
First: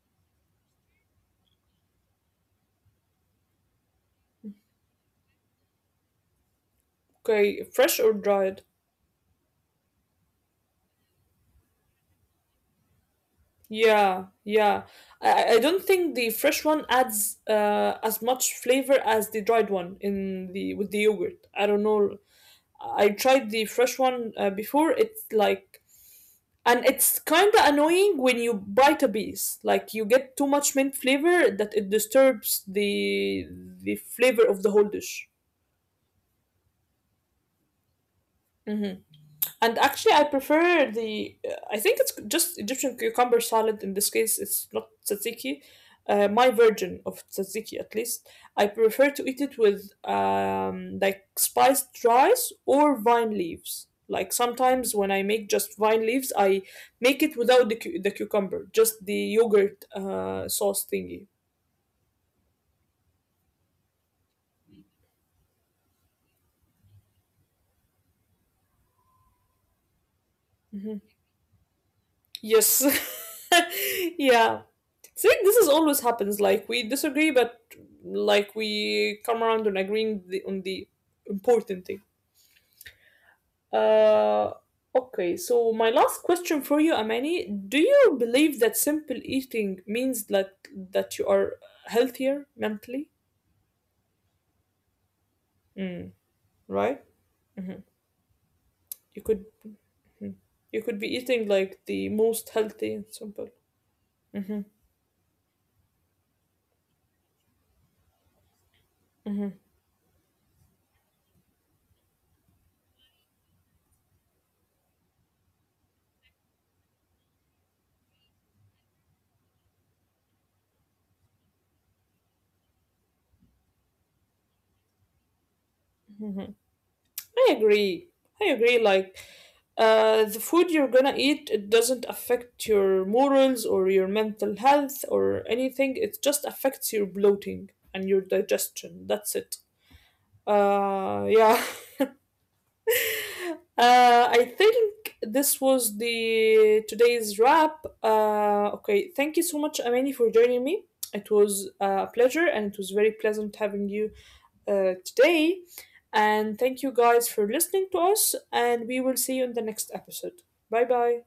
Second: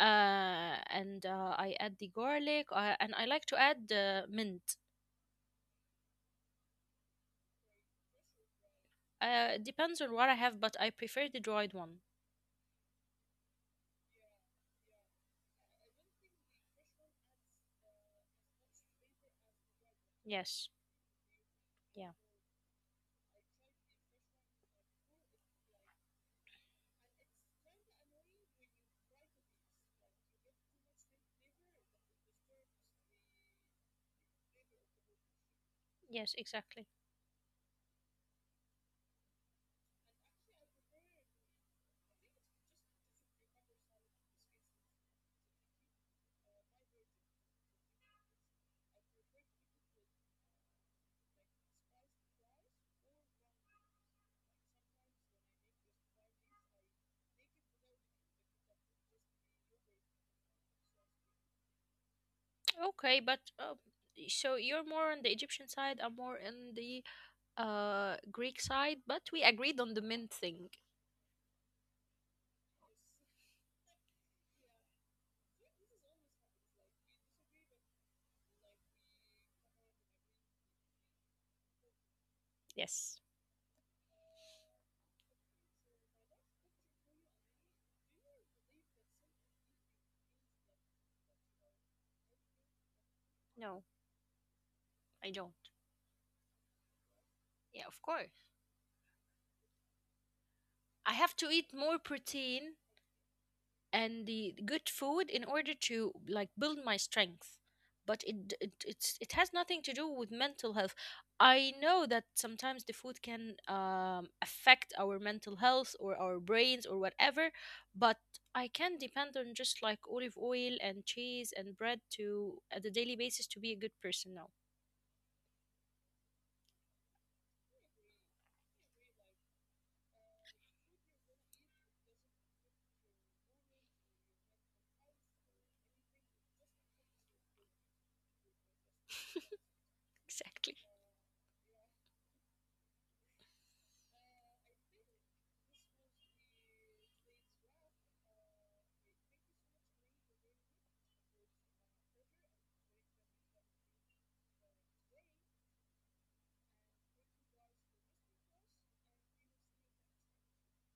B: And I add the garlic and I like to add mint.
A: Okay, fresh or dried?
B: It depends on what I have, but I prefer the dried one.
A: Yeah, yeah. I don't think the fresh one adds as much flavor as the dried one in
B: Yes.
A: the with the yogurt. I don't
B: Yeah.
A: know. I tried the fresh one before. It's like, and it's kind of annoying when you bite a piece. Like you get too much mint flavor that it disturbs the flavor of the whole dish.
B: Yes, exactly.
A: And actually, I prefer the. I think it's just Egyptian cucumber salad. In this case, it's not tzatziki. My version of tzatziki, at least, I prefer to eat it with like spiced rice or vine leaves. Like sometimes when I make just vine leaves, I make it without the cucumber, just the yogurt sauce thingy.
B: Okay, but so you're more on the Egyptian side, I'm more on the Greek side, but we agreed on the mint thing.
A: Mm-hmm. Yes. (laughs) Yeah. See, this is always happens. Like we disagree, but like we come around on agreeing on the important thing.
B: Yes.
A: Uh, okay. So my last question for you, Amani, do you believe that simple eating means that you are healthier mentally?
B: No, I don't.
A: Right.
B: Yeah, of course.
A: You could you could be
B: I have to
A: eating
B: eat
A: like
B: more
A: the most
B: protein
A: healthy and simple.
B: and the good food in order to like build my strength, but it it has nothing to do with mental health. I know that sometimes the food can affect our mental health or our brains or whatever, but I can depend on just like olive oil and cheese and bread to at a daily basis to be a good person now.
A: I agree. I agree. Like, the food you're gonna eat, it doesn't affect your morals or your mental health or anything. It just affects your bloating and your digestion. That's it.
B: (laughs) Exactly.
A: Yeah. (laughs) I think this was the today's wrap. Okay. Thank you so much, Amani, for joining me. It was a pleasure and it was very pleasant having you today. And thank you guys for listening to us, and we will see you in the next episode. Bye bye.